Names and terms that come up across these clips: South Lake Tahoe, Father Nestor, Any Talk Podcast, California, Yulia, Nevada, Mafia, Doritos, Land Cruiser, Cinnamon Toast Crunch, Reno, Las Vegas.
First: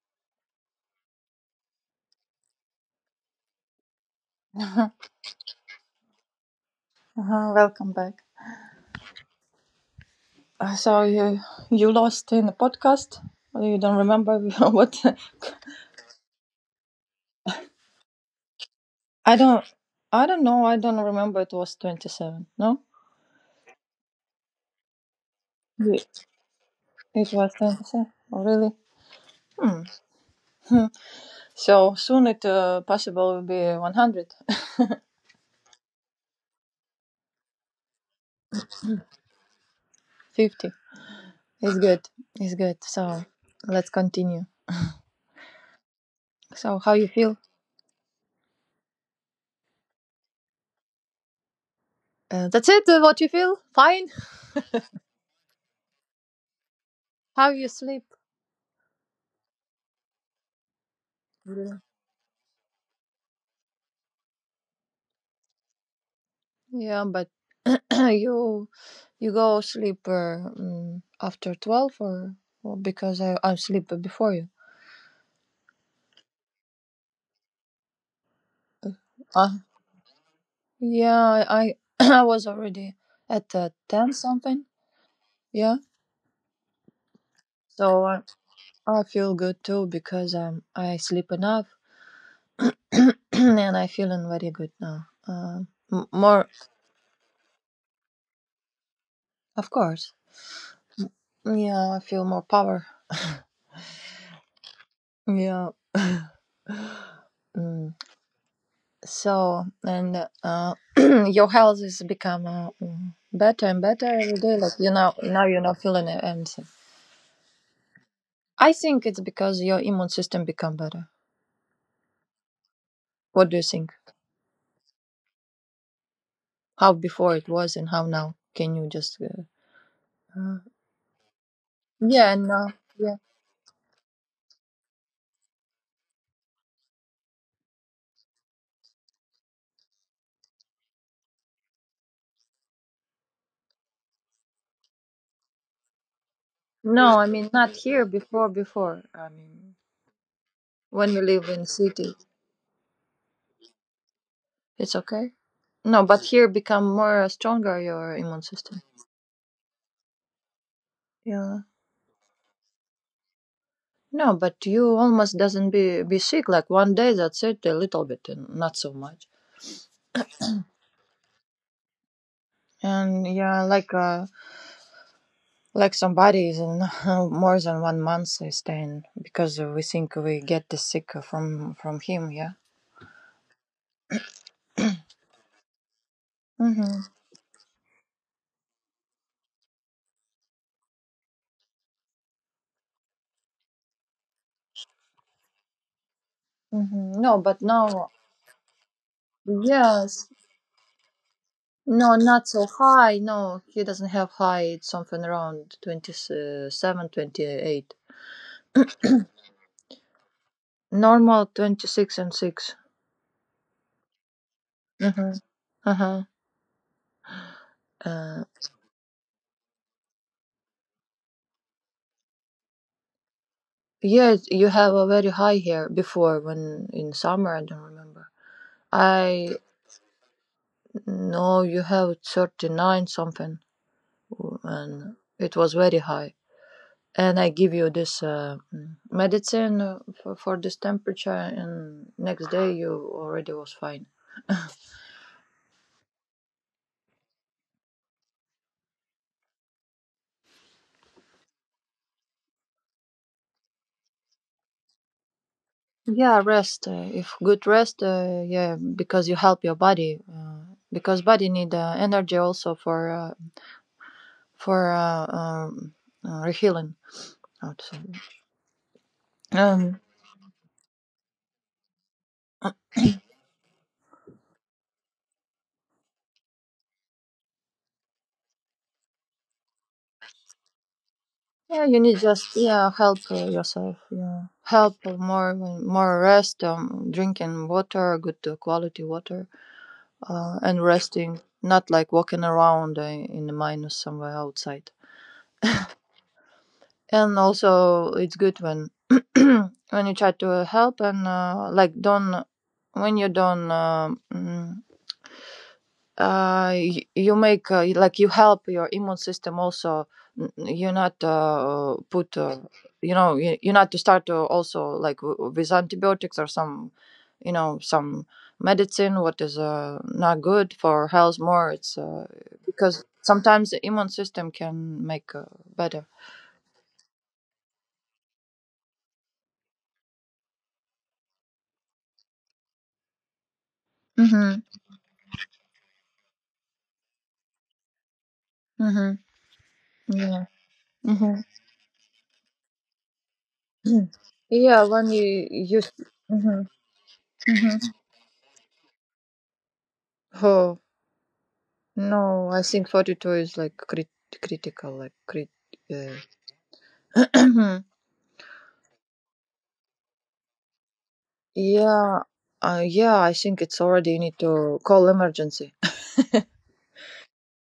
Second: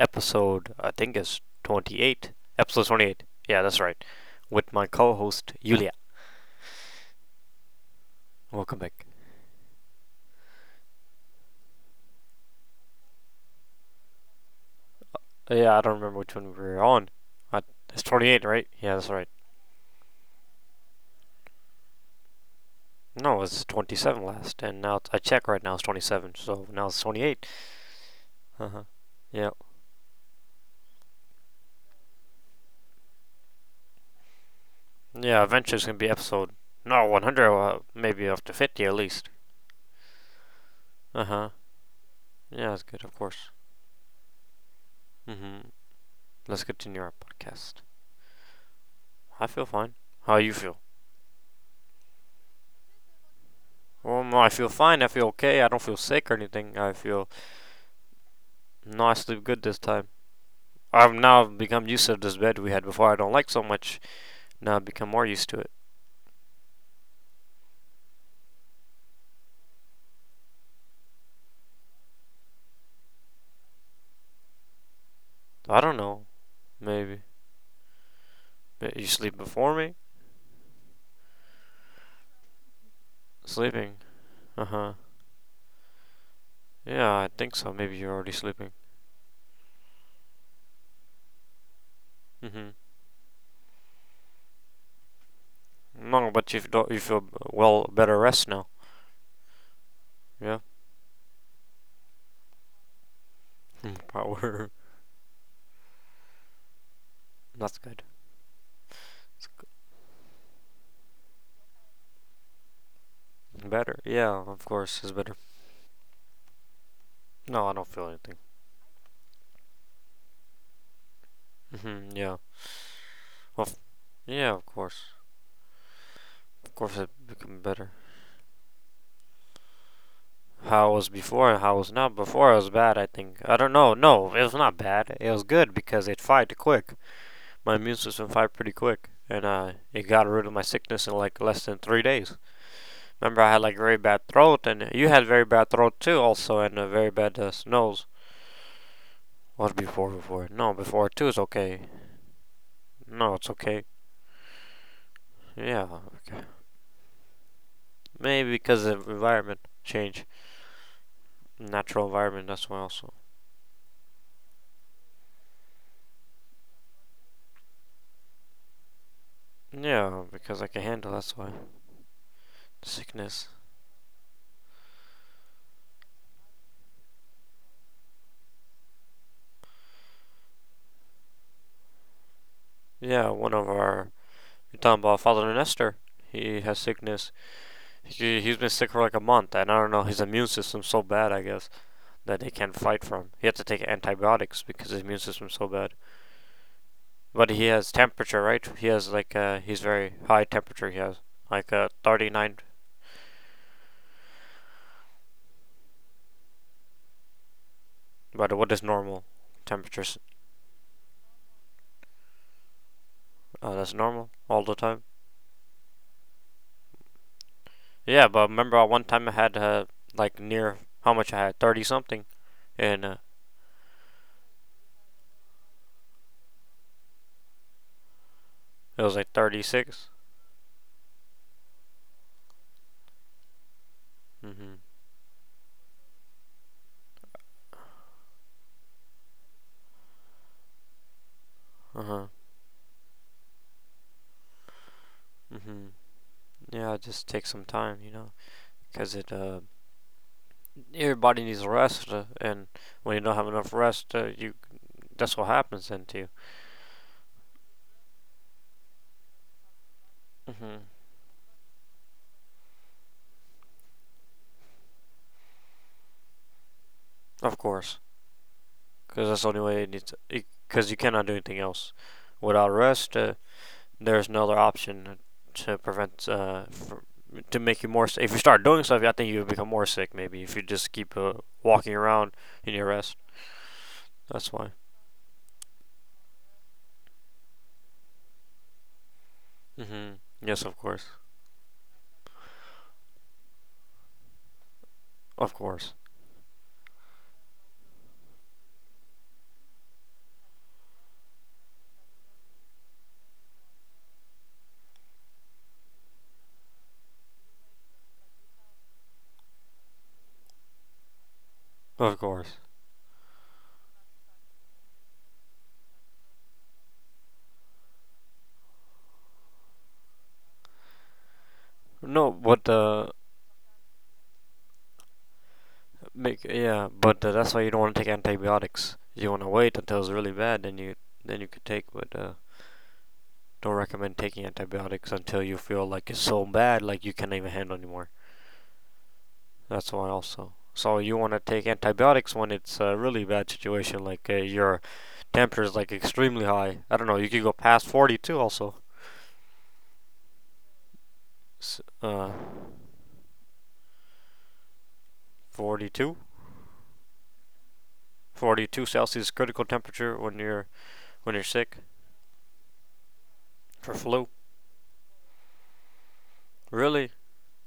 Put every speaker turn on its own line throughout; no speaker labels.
episode, I think it's 28. Episode 28. Yeah, that's right. With my co host, Yulia.
Uh-huh, welcome back.
Welcome back.
So you lost in the podcast. You don't remember what?
Yeah, I don't remember which one we were on. I, it's 28, right? Yeah, that's right.
I don't. I don't know. I don't remember. It was 27. No,
No, it's 27 last, and now I check right now it's
Ye-
27, so now it's
it
28.
was 27. Oh,
Uh
really?
huh. Yeah.
Hmm. Hmm. So soon it possible will be one hundred
Yeah, eventually it's going to be episode, no, 100, maybe up to 50 at least.
fifty.
Uh huh.
It's good. It's
Yeah,
good.
that's good, of
So
course.
let's continue.
Mm hmm. Let's
So how
continue
you
our
feel?
podcast. I feel fine. How you feel?
That's it. What you feel? Fine.
Well, no, I feel fine. I feel okay. I don't feel sick or anything. I feel
How you sleep?
no, I sleep good this time. I've now become used to this bed we had before. I don't like so much. Now I've become more used to it.
Yeah, but you you go sleep after 12 or well, because I sleep before you.
I don't know. Maybe you sleep
Uh,
before me.
yeah, I I was already at
Sleeping.
10
Uh
something.
huh.
Yeah,
Yeah, I think so. Maybe
so
you're
I
already sleeping.
I feel good too because I sleep enough
Mhm.
and I feeling very good now.
No,
More
but you don't. You feel well better rest now.
of course.
Yeah.
Yeah, I feel more power.
Power.
Yeah.
That's
Mm.
good. It's good.
So, and your health is become better and
Better.
better
Yeah,
every day.
of
Like
course, it's better.
now you're not feeling anything.
No, I don't feel anything.
I think it's because your immune system become better.
Mhm. Yeah.
What do you
Well.
think?
Yeah, of course. Of
How
course, it
before it
became
was
better.
and how now? Can you just? Uh,
How it was before and how it was now.
yeah,
Before it was
no,
bad, I
yeah.
think. I don't know. No, it was not bad. It was good because it fight quick. My immune system fight pretty quick, and it got rid of my sickness in like less than 3 days. Remember, I had like very bad throat, and you had very bad throat too, also, and a very
No, I
bad
mean not
nose.
here. Before. I
What
mean
before? Before? No, before
when you
too is
live in
okay.
city,
No, it's okay.
it's okay.
Yeah,
No, but
okay.
here become more stronger your immune
Maybe
system.
because of environment change,
Yeah.
natural environment. That's why also.
No, but you almost doesn't be sick. Like one day, that's it, a little bit, and not so much.
Yeah, because I can handle. That's why.
And
Sickness.
yeah, like somebody is in more than one month is staying because we think we get the sick from him. Yeah.
Yeah, one of our. You're talking about Father Nestor. He has
Mhm.
sickness. He's been sick for like a month, and I don't know, his immune system's so bad, I guess, that he can't fight for him. He had to take antibiotics because his immune system's so bad.
Mhm. No,
But
but
he has
now,
temperature, right? He has like, he's very
yes.
high temperature, he has. Like,
No, not
39.
so high. No, he doesn't have high. It's something around 27, 28.
But what is normal? Temperatures.
Normal 26 and 6.
That's normal all the time.
Mm-hmm. Uh-huh.
Yeah,
Uh,
but remember one time I had, like, near, how much I had? 30 something. And,
Yes, you have a very high here before when in summer, I don't remember.
it was like
I
36.
know you have 39 something,
Mm hmm.
and it was very high. And I give you this medicine for this temperature,
Uh
and
huh.
next day you already was fine.
hmm Yeah, it just takes some time, you know, because it everybody needs rest, and when you don't have enough rest, you that's what happens then to you.
Yeah, rest. If good rest, yeah, because you help your body.
Hmm
Because body need energy also for healing.
Of
How to
course,
say?
because that's the only way it
Um,
needs. Because you cannot do anything else without rest. There's no other option to prevent fr to make you more sick. If you start doing stuff, I think you become more sick. Maybe if you just keep
Yeah,
walking
you need
around
just
in your
yeah
rest.
help yourself. Yeah,
That's why.
help more rest. Drinking water, good quality water,
Hmm Yes, of
and
course,
resting. Not like walking around in the minus somewhere outside.
of course,
And also, it's good when when you try to help and like don't when you don't you make like you help your immune system also you're not
of
put
course.
you know you're not to start to also like with antibiotics or some you know some medicine what is not good for health more it's
No, but
because sometimes the immune system can make better.
make yeah, but that's why you don't want to take antibiotics. You want to wait until it's really bad, then you could take. But don't recommend taking antibiotics until you feel like it's so bad, like you can't even handle anymore.
Mm-hmm.
That's why
Yeah,
also. So you want to
hmm,
take antibiotics when it's a really bad situation, like your
yeah, when you
temperature is like
use.
extremely
Hmm.
high. I don't know. You could go past 42 also.
Oh,
S-
no,
Uh,
I think 42 is like critical like
42
uh,
42 Celsius critical temperature when you're sick
Yeah, yeah, I think it's
for
already you
flu.
need to call emergency.
Really,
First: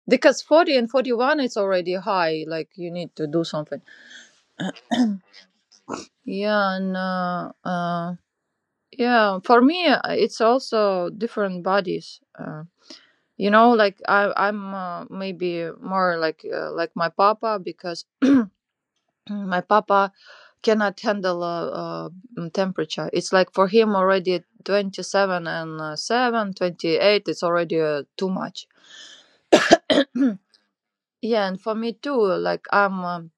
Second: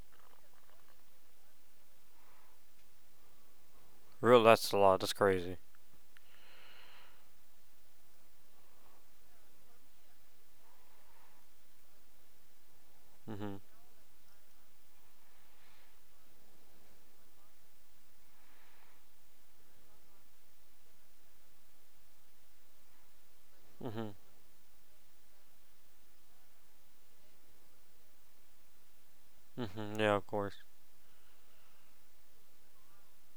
Because 40 and 41 it's already high, like you need to do something.
really, that's a lot. That's crazy.
Yeah, and yeah, for me it's also different bodies.
Mhm.
Like I'm maybe more like my papa because my papa cannot handle temperature. It's like for him
Mhm.
already 27 and 7, 28, it's already too much.
Mm-hmm. Yeah, of course.
Yeah, and for me too. Like I'm,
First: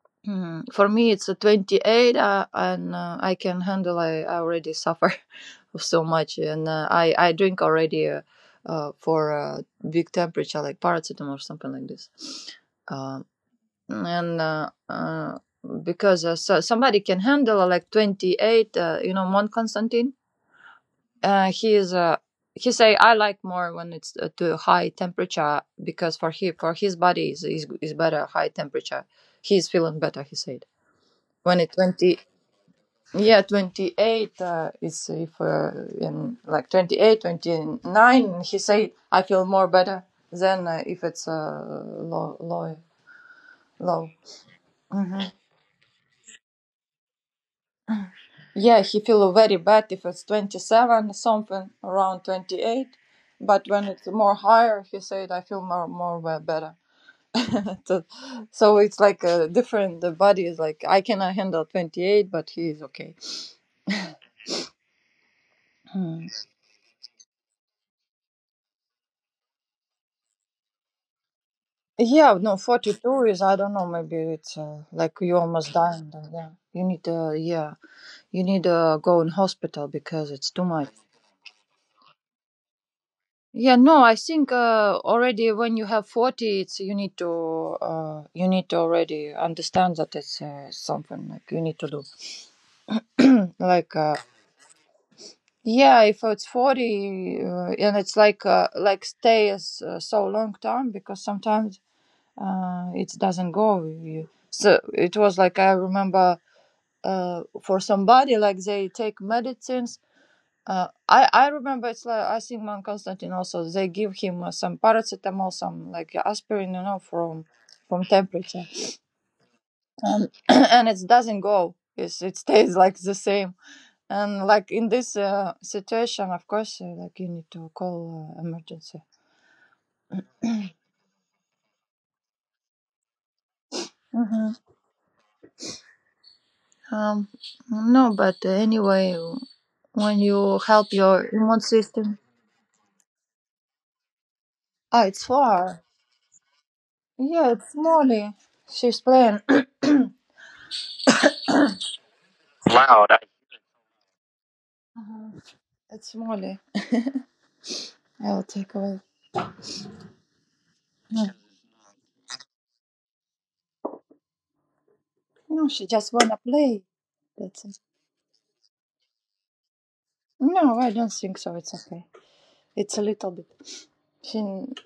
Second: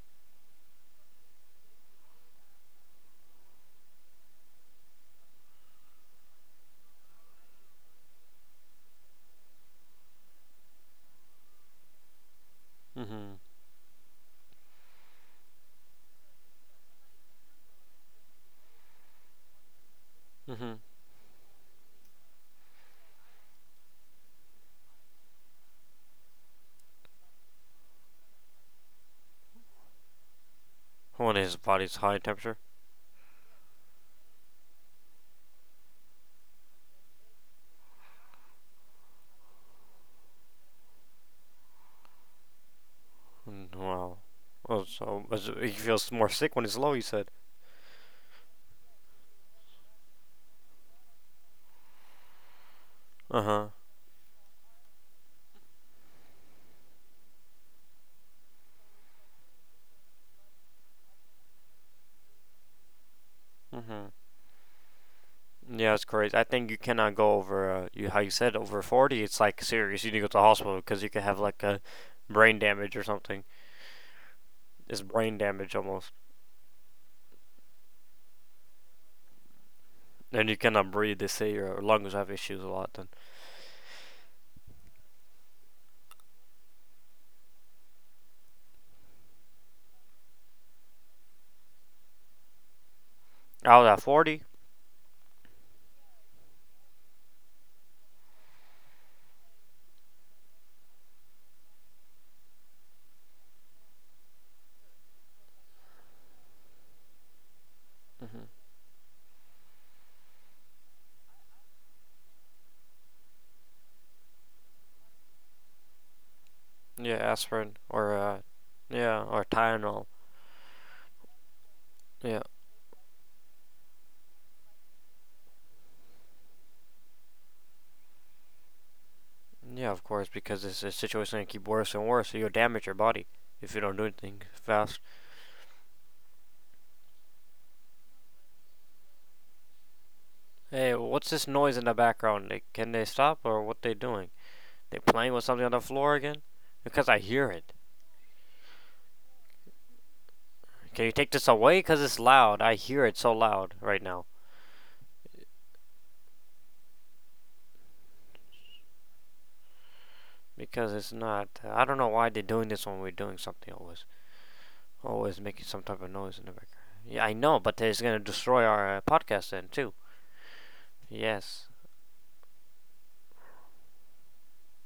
for me it's a 28, and I can handle. I already suffer so much, and I drink already for big temperature, like paracetamol or something like this. Um
Mm-hmm.
and because so somebody can handle like 28, you know, Mon
Mm-hmm.
he is a. He say I like more when it's to high temperature because for he for his body is better high temperature. He's feeling better. He said
When his
when it
body's high temperature.
28 is if in like twenty eight twenty nine. He said I feel more better than if it's low low
Mm,
low.
wow. Oh, so
Mhm.
is it- he feels more sick when it's low. You said.
Yeah, he feel very bad if it's 27 something around 28,
Uh
but
huh.
when it's more higher, he said I feel more better. so, so it's like a different. The body is like I cannot handle 28, but he is okay.
Mm-hmm. Yeah, it's
Hmm.
crazy. I think you cannot go over. You how you said over 40. It's like serious. You need to go to the hospital because you can have like a
Yeah, no,
brain damage or
42
something.
is I don't know. Maybe it's
It's
like
brain
you almost
damage
dying.
almost,
Then, yeah, you need yeah, you need to go in hospital because
and
it's
you
too much.
cannot breathe. They say your lungs have issues a lot. Then
Yeah, no, I think already when you have 40, it's you need to already understand that it's something like you need to do.
I was
Like
at 40.
yeah, if it's 40 and it's like stay as, so long time because sometimes it doesn't go. You, so it was like I remember for somebody
Mm-hmm.
like they take medicines. I remember it's like I think man Constantine also they give him some paracetamol, some like aspirin, you know,
Yeah,
from
aspirin
from
or
temperature,
yeah, or Tylenol.
and and it doesn't go. It
Yeah.
stays like the same. And like in this situation, of course, like you need to call emergency.
Yeah, of course, because it's a situation going to keep worse and worse, so you'll damage your body if you don't do anything
hmm
fast.
Um, no, but anyway, when you help
Hey,
your
what's this
immune
noise in the
system,
background? They- can they stop, or what they doing? They
it's
playing with something on the
far.
floor again? Because I hear
Yeah,
it.
it's Molly. She's playing.
Can you take this away? Because it's loud. I hear
Loud.
it so loud right now.
Mhm. It's Molly. I will take away.
Because it's
No,
not. I don't know why they're doing this when we're doing something always. Always making
no,
some
she
type of
just wanna
noise in the background.
play.
Yeah, I know,
That's it.
but it's going to destroy our podcast then, too.
No, I don't think so.
Yes.
It's okay. It's a little bit. She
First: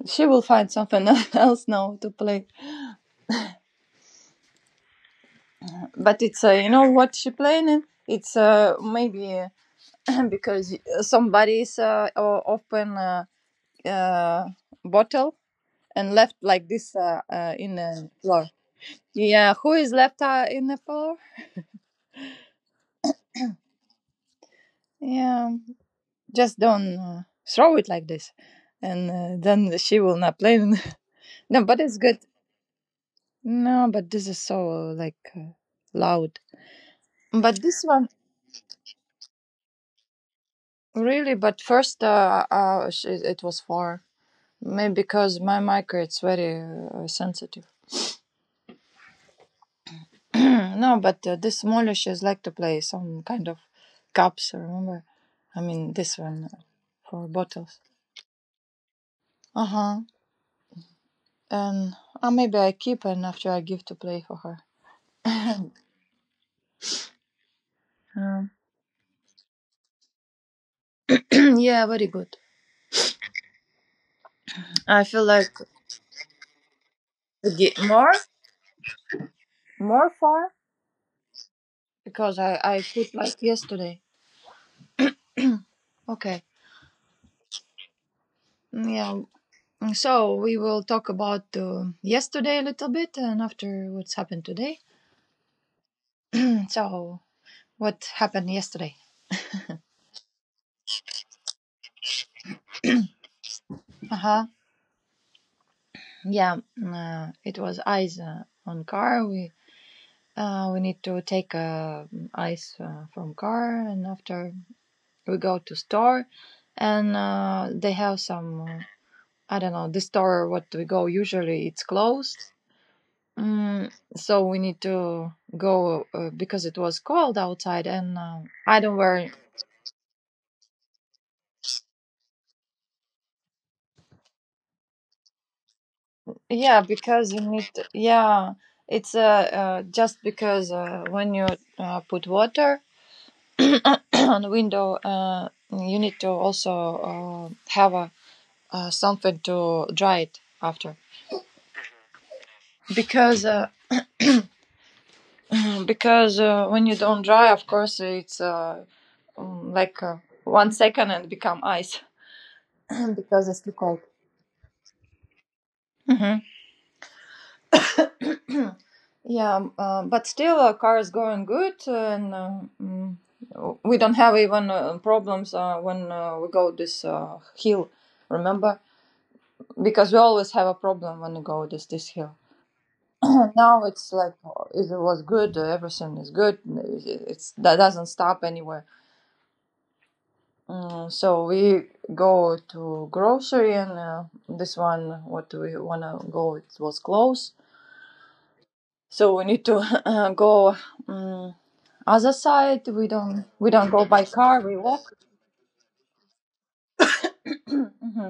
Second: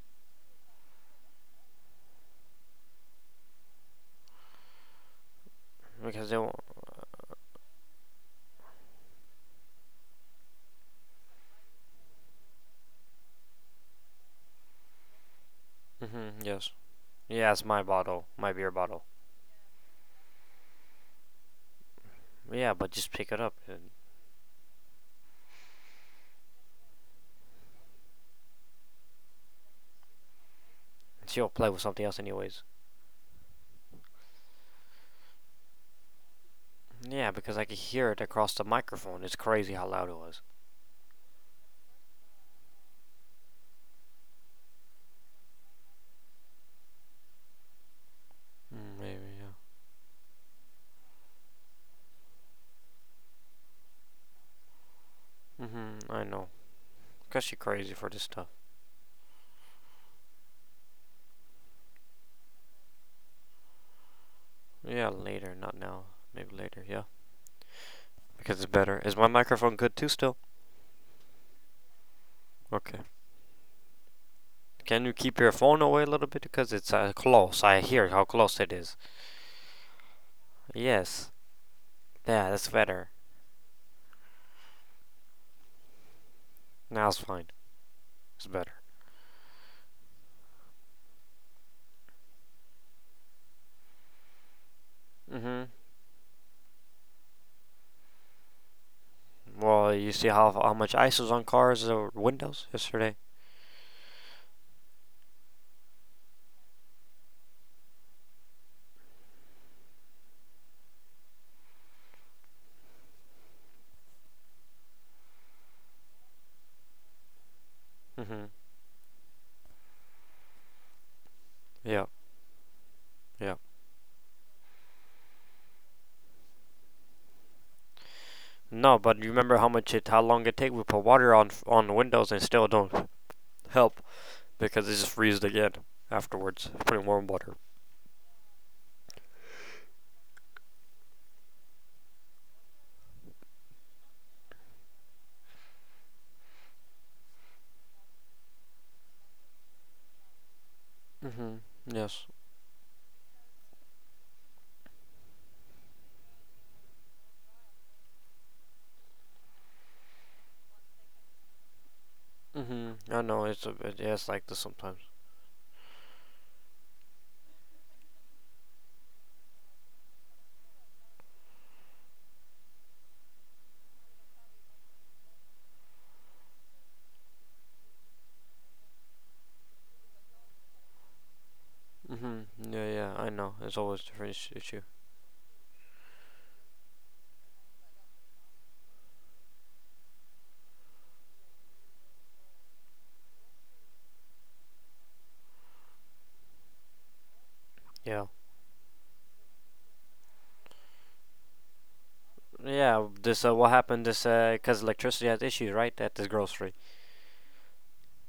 she will find something else now to play. But
Because they
it's
won't.
you know what she playing in? It's maybe because somebody's open uh, bottle and
Hmm
left like
yes.
this
Yeah, it's
in
my
the
bottle.
floor.
My beer bottle.
Yeah, who is left in the floor?
Yeah, but just pick it up and
Yeah, just don't throw it like this and then she will not play.
she'll
No,
play with
but it's
something else,
good.
anyways.
No, but this is so like loud.
Yeah, because
But
I could
this one
hear it across the microphone. It's crazy how loud it was.
really. But first, it was far. Maybe because my mic it's very sensitive.
Mm, maybe, yeah.
No, but this Molish is like to play some kind of cups. Remember, I mean
Mm-hmm,
this
I
one
know.
for
Because she's
bottles.
crazy for this stuff.
Uh huh. And maybe I keep and after I give to play for her.
Yeah, later, not now. Maybe later, yeah.
Um,
Because it's better. Is my microphone good too still?
yeah, very good.
Okay.
I
Can you
feel
keep
like
your phone away a little bit? Because it's close.
Ge-
I
more,
hear how close it is.
more far.
Yes.
Because
Yeah,
I,
that's
I
better.
put like yesterday. Okay.
Now it's fine. It's better.
Yeah. So we will talk about yesterday a little bit and after what's happened today.
Mm-hmm.
So what happened yesterday?
Well, you see how much ice was on cars or windows yesterday?
Uh huh. Yeah. It was ice on car. We need to take ice from car and after we go to store and they have
Mm-hmm.
some I don't know the store what we go usually it's
Yeah.
closed.
Yeah.
Mm, so we need to go because it was cold outside, and I don't
No, but you
wear.
remember how much it, how long it take? We put water on the windows and still don't help because it just freezes again afterwards.
Yeah,
Putting warm
because you
water.
need. To, yeah, it's just because when you put water on the window, you need to also have a something to dry it after.
Mhm. Yes.
Because because when you don't dry, of course, it's like one second and become ice
Mhm. I know
because it's
it's a
too cold.
it, yeah, it's like this sometimes.
Mhm. Yeah, but still, car is going good, and mm, we don't have even problems when we go this hill. Remember, because we always have a problem when we go this hill.
Mhm. Yeah, yeah. I know it's
Now
always a
it's
different
like
is- issue.
it was good. Everything is good. It's that doesn't stop anywhere. So we go to grocery, and this one what we wanna go it was close.
Yeah.
So we need to go. mm Other side,
Yeah.
we don't
This
we
what
don't go
happened?
by
This
car. We
cause
walk.
electricity has issues, right? At this grocery,
hmm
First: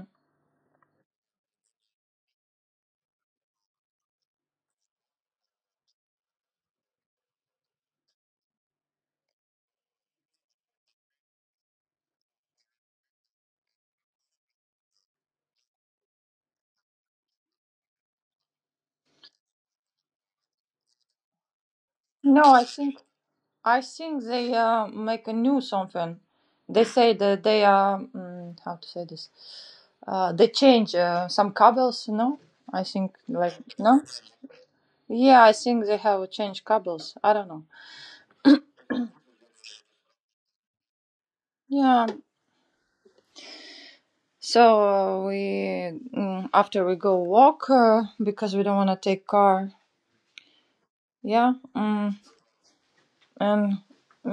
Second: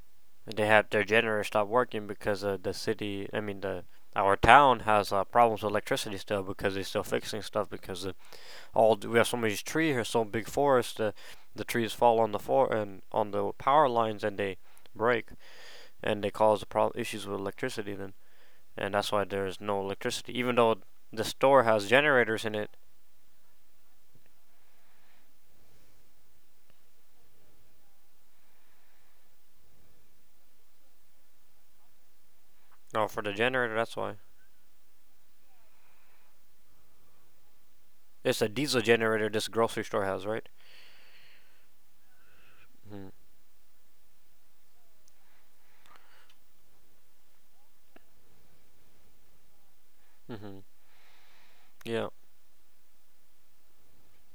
they had their generator stop working because the city. I mean the. Our town has problems with electricity still because they're still fixing stuff because the all we have so many trees here, so big forest. The trees fall on the for and on the power lines and they break and they cause the problem issues with electricity then and that's why there's no electricity even though the store has
No,
generators in
I
it
think I think they make a new something. They say that they are how to say this. They change some cables. No, I
no
think
for the
like
generator that's
no.
why
Yeah, I think they have changed cables. I don't know.
it's a diesel generator this grocery store has right.
Yeah.
Mm-hmm.
So we after we go walk because we don't want to take car.
Mm-hmm.
Yeah.
Yeah.
And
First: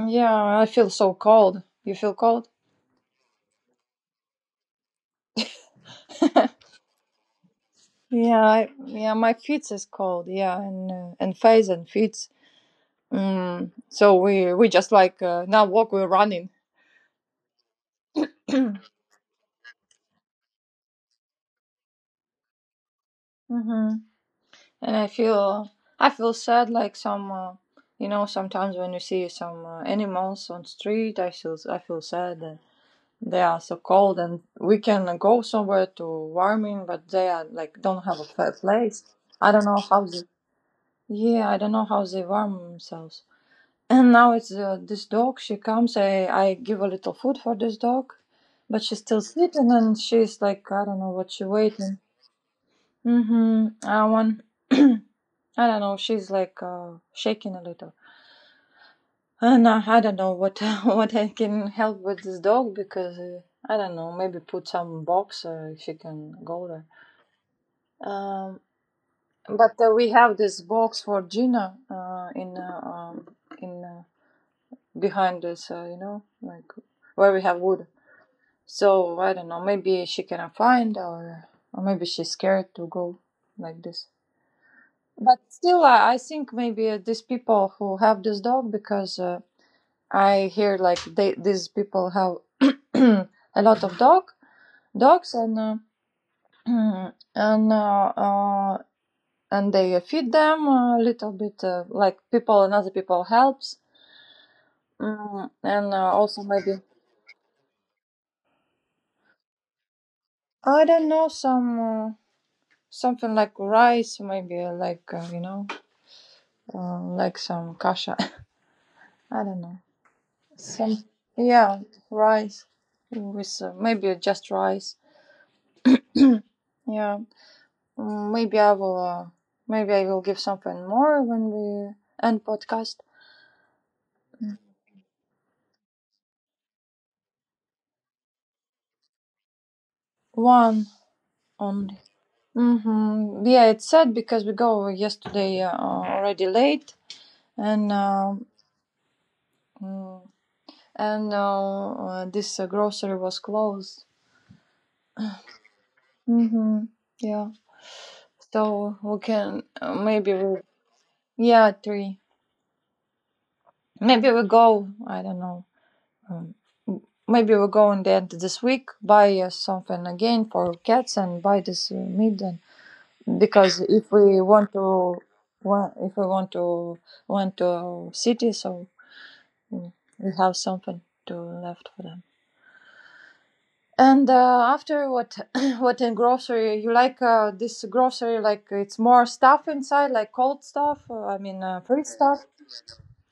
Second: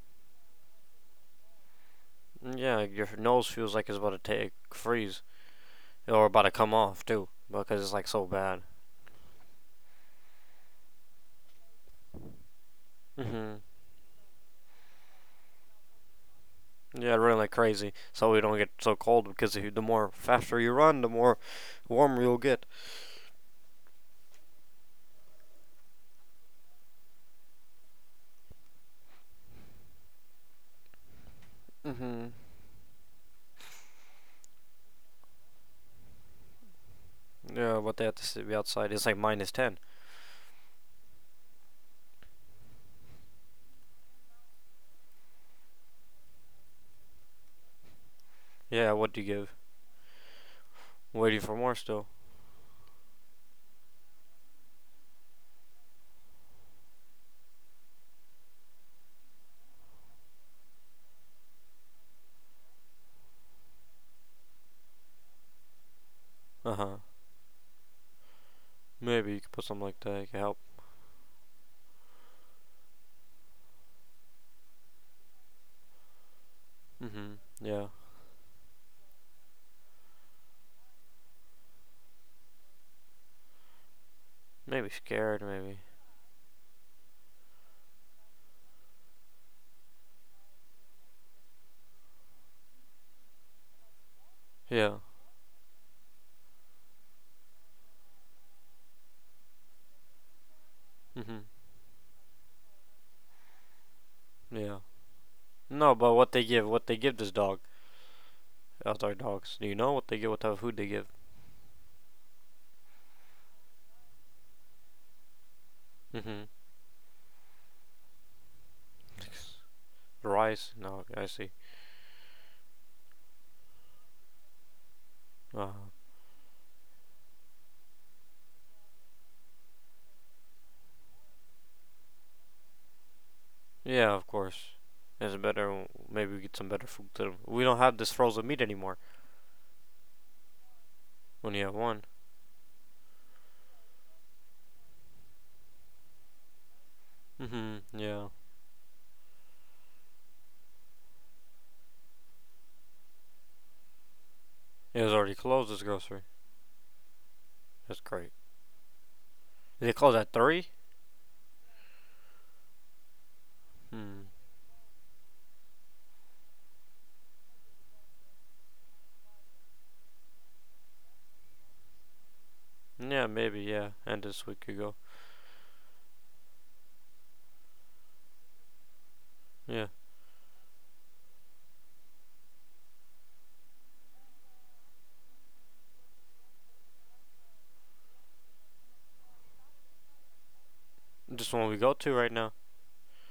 yeah, I feel so cold. You feel cold?
Mm, yeah your nose feels like it's about to take freeze or about to come off too because it's like so
Yeah,
bad.
yeah, my feet is cold. Yeah, and face and feet.
Mm-hmm.
So we just like now walk we're running.
Yeah, I run like crazy so we don't get so cold because you- the more faster you run, the more warmer you'll get.
hmm And I feel sad like some sometimes when you see some animals on street I feel
Hmm
sad that they are so cold and we can go somewhere to warming but they are
Yeah,
like
but they
don't
have
have
to
a
sit- be outside.
place.
It's like minus
I don't
10.
know how they yeah I don't know how they warm themselves. And now it's this dog. She comes. I give a little food for this dog, but
Yeah,
she's
what do
still
you give?
sleeping, and she's like I don't know what
Waiting
she
for more
waiting.
still.
Mm-hmm. I want. I don't know. She's like shaking a little. And I don't know what what I can help with this dog because I don't know. Maybe put some box. If she can go
Uh
there.
huh.
Um,
Maybe you could put
but
something
uh,
like
we
that. It
have
could help.
this box for Gina in behind this. You know, like where
Hmm
we have wood.
Yeah.
So I don't know. Maybe she cannot find, or maybe she's scared to go like this.
Maybe
But
scared, maybe.
still, I think maybe these people who have this dog because I hear like they these people have a lot of dog
Yeah.
dogs and and and they feed them a little
hmm
bit like people and other people helps
Yeah.
and
No,
uh,
but
also maybe
what they give this dog, outside dogs. Do you know what they give, what type of food
I
they
don't
give?
know some something like rice maybe like you know
Hmm
like some kasha. I don't know.
Rice?
Some
No, I see.
yeah, rice with maybe just rice.
Uh huh.
Yeah, maybe I will. Maybe I will give something more when we end podcast.
Yeah, of course. It's better. Maybe we get some better food too. We don't have this frozen meat anymore.
One
When you have
only.
one.
Mm-hmm. Yeah, it's sad because we go yesterday already late
Hmm
and.
Yeah.
Mm, and this grocery was closed.
It was already closed. This grocery.
Mm-hmm. Yeah.
That's great.
So we can
They close at
maybe we
three.
yeah three.
Hmm.
Maybe we go, I don't know, um, maybe we go in the end of this week, buy something again for cats and buy this meat. And
Yeah, maybe.
because
Yeah.
if
And
we
this week
want
ago.
to, wa- if we want to city, so
Yeah.
mm, we have something to left for them. And after what, what in grocery, you like this grocery, like it's more stuff inside, like cold stuff, I
This
mean,
one we go
free
to right
stuff?
now.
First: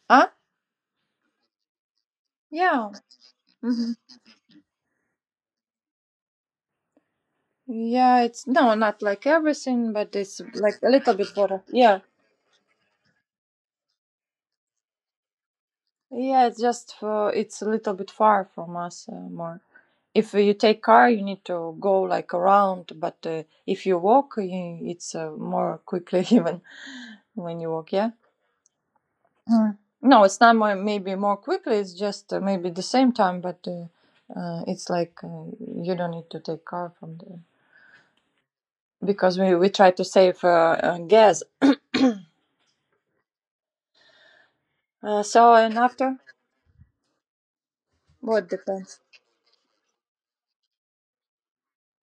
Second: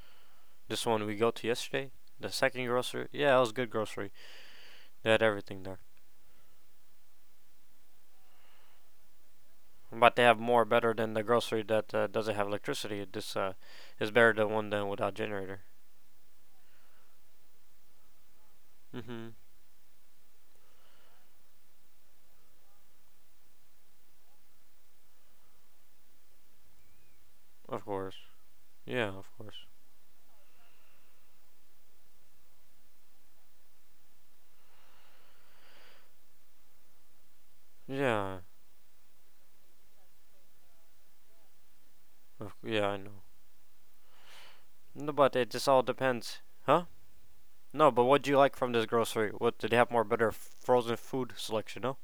Huh?
This one we go to yesterday. The second
Yeah.
grocery. Yeah, it was good grocery. They had everything there.
Yeah, it's no, not like everything, but
But they
it's
have more
like a
better
little
than the
bit better.
grocery that
Yeah,
doesn't have electricity. This is better than one than without generator.
yeah, it's just for it's a little bit far from us
Hmm
more. If you take car, you need to go like around, but if you walk, you, it's more quickly even when you
Of
walk. Yeah.
course. Yeah, of course.
Mm. No, it's not more, maybe more quickly. It's just maybe the same time, but it's like you don't need to take car from the
Yeah.
because we try to save gas.
Yeah, I know. No, but it
So
just
and
all
after
depends, huh? No, but what do you
what
like from this
depends.
grocery? What did they have more better frozen food selection? No.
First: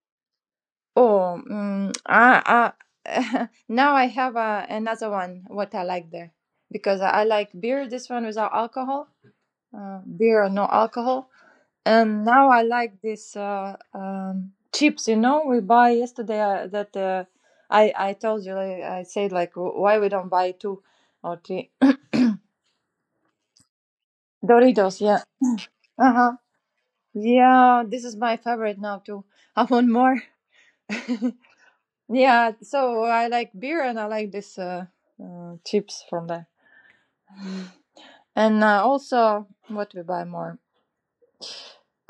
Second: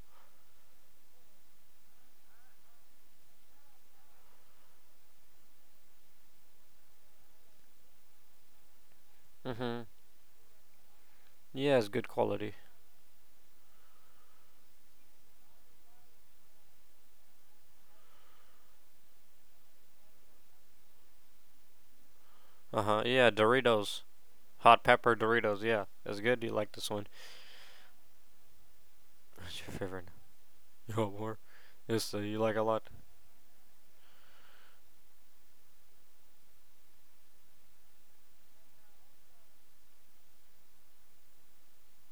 Oh, now I have another one. What I like there because I like beer. This one without alcohol,
Mhm.
beer no alcohol,
Yeah, it's good
and now
quality.
I like this chips. You know, we buy yesterday that I told you like, I said like wh- why we don't buy two or three
Uh huh. Yeah, Doritos, hot
Doritos.
pepper
Yeah.
Doritos. Yeah,
Uh
it's
huh.
good. You like this one?
Yeah, this is my favorite now too.
What's
I
your
want
favorite?
more.
Oh, more. This you
Yeah,
like a lot.
so I like beer and I like this chips from there. And also, what we buy more?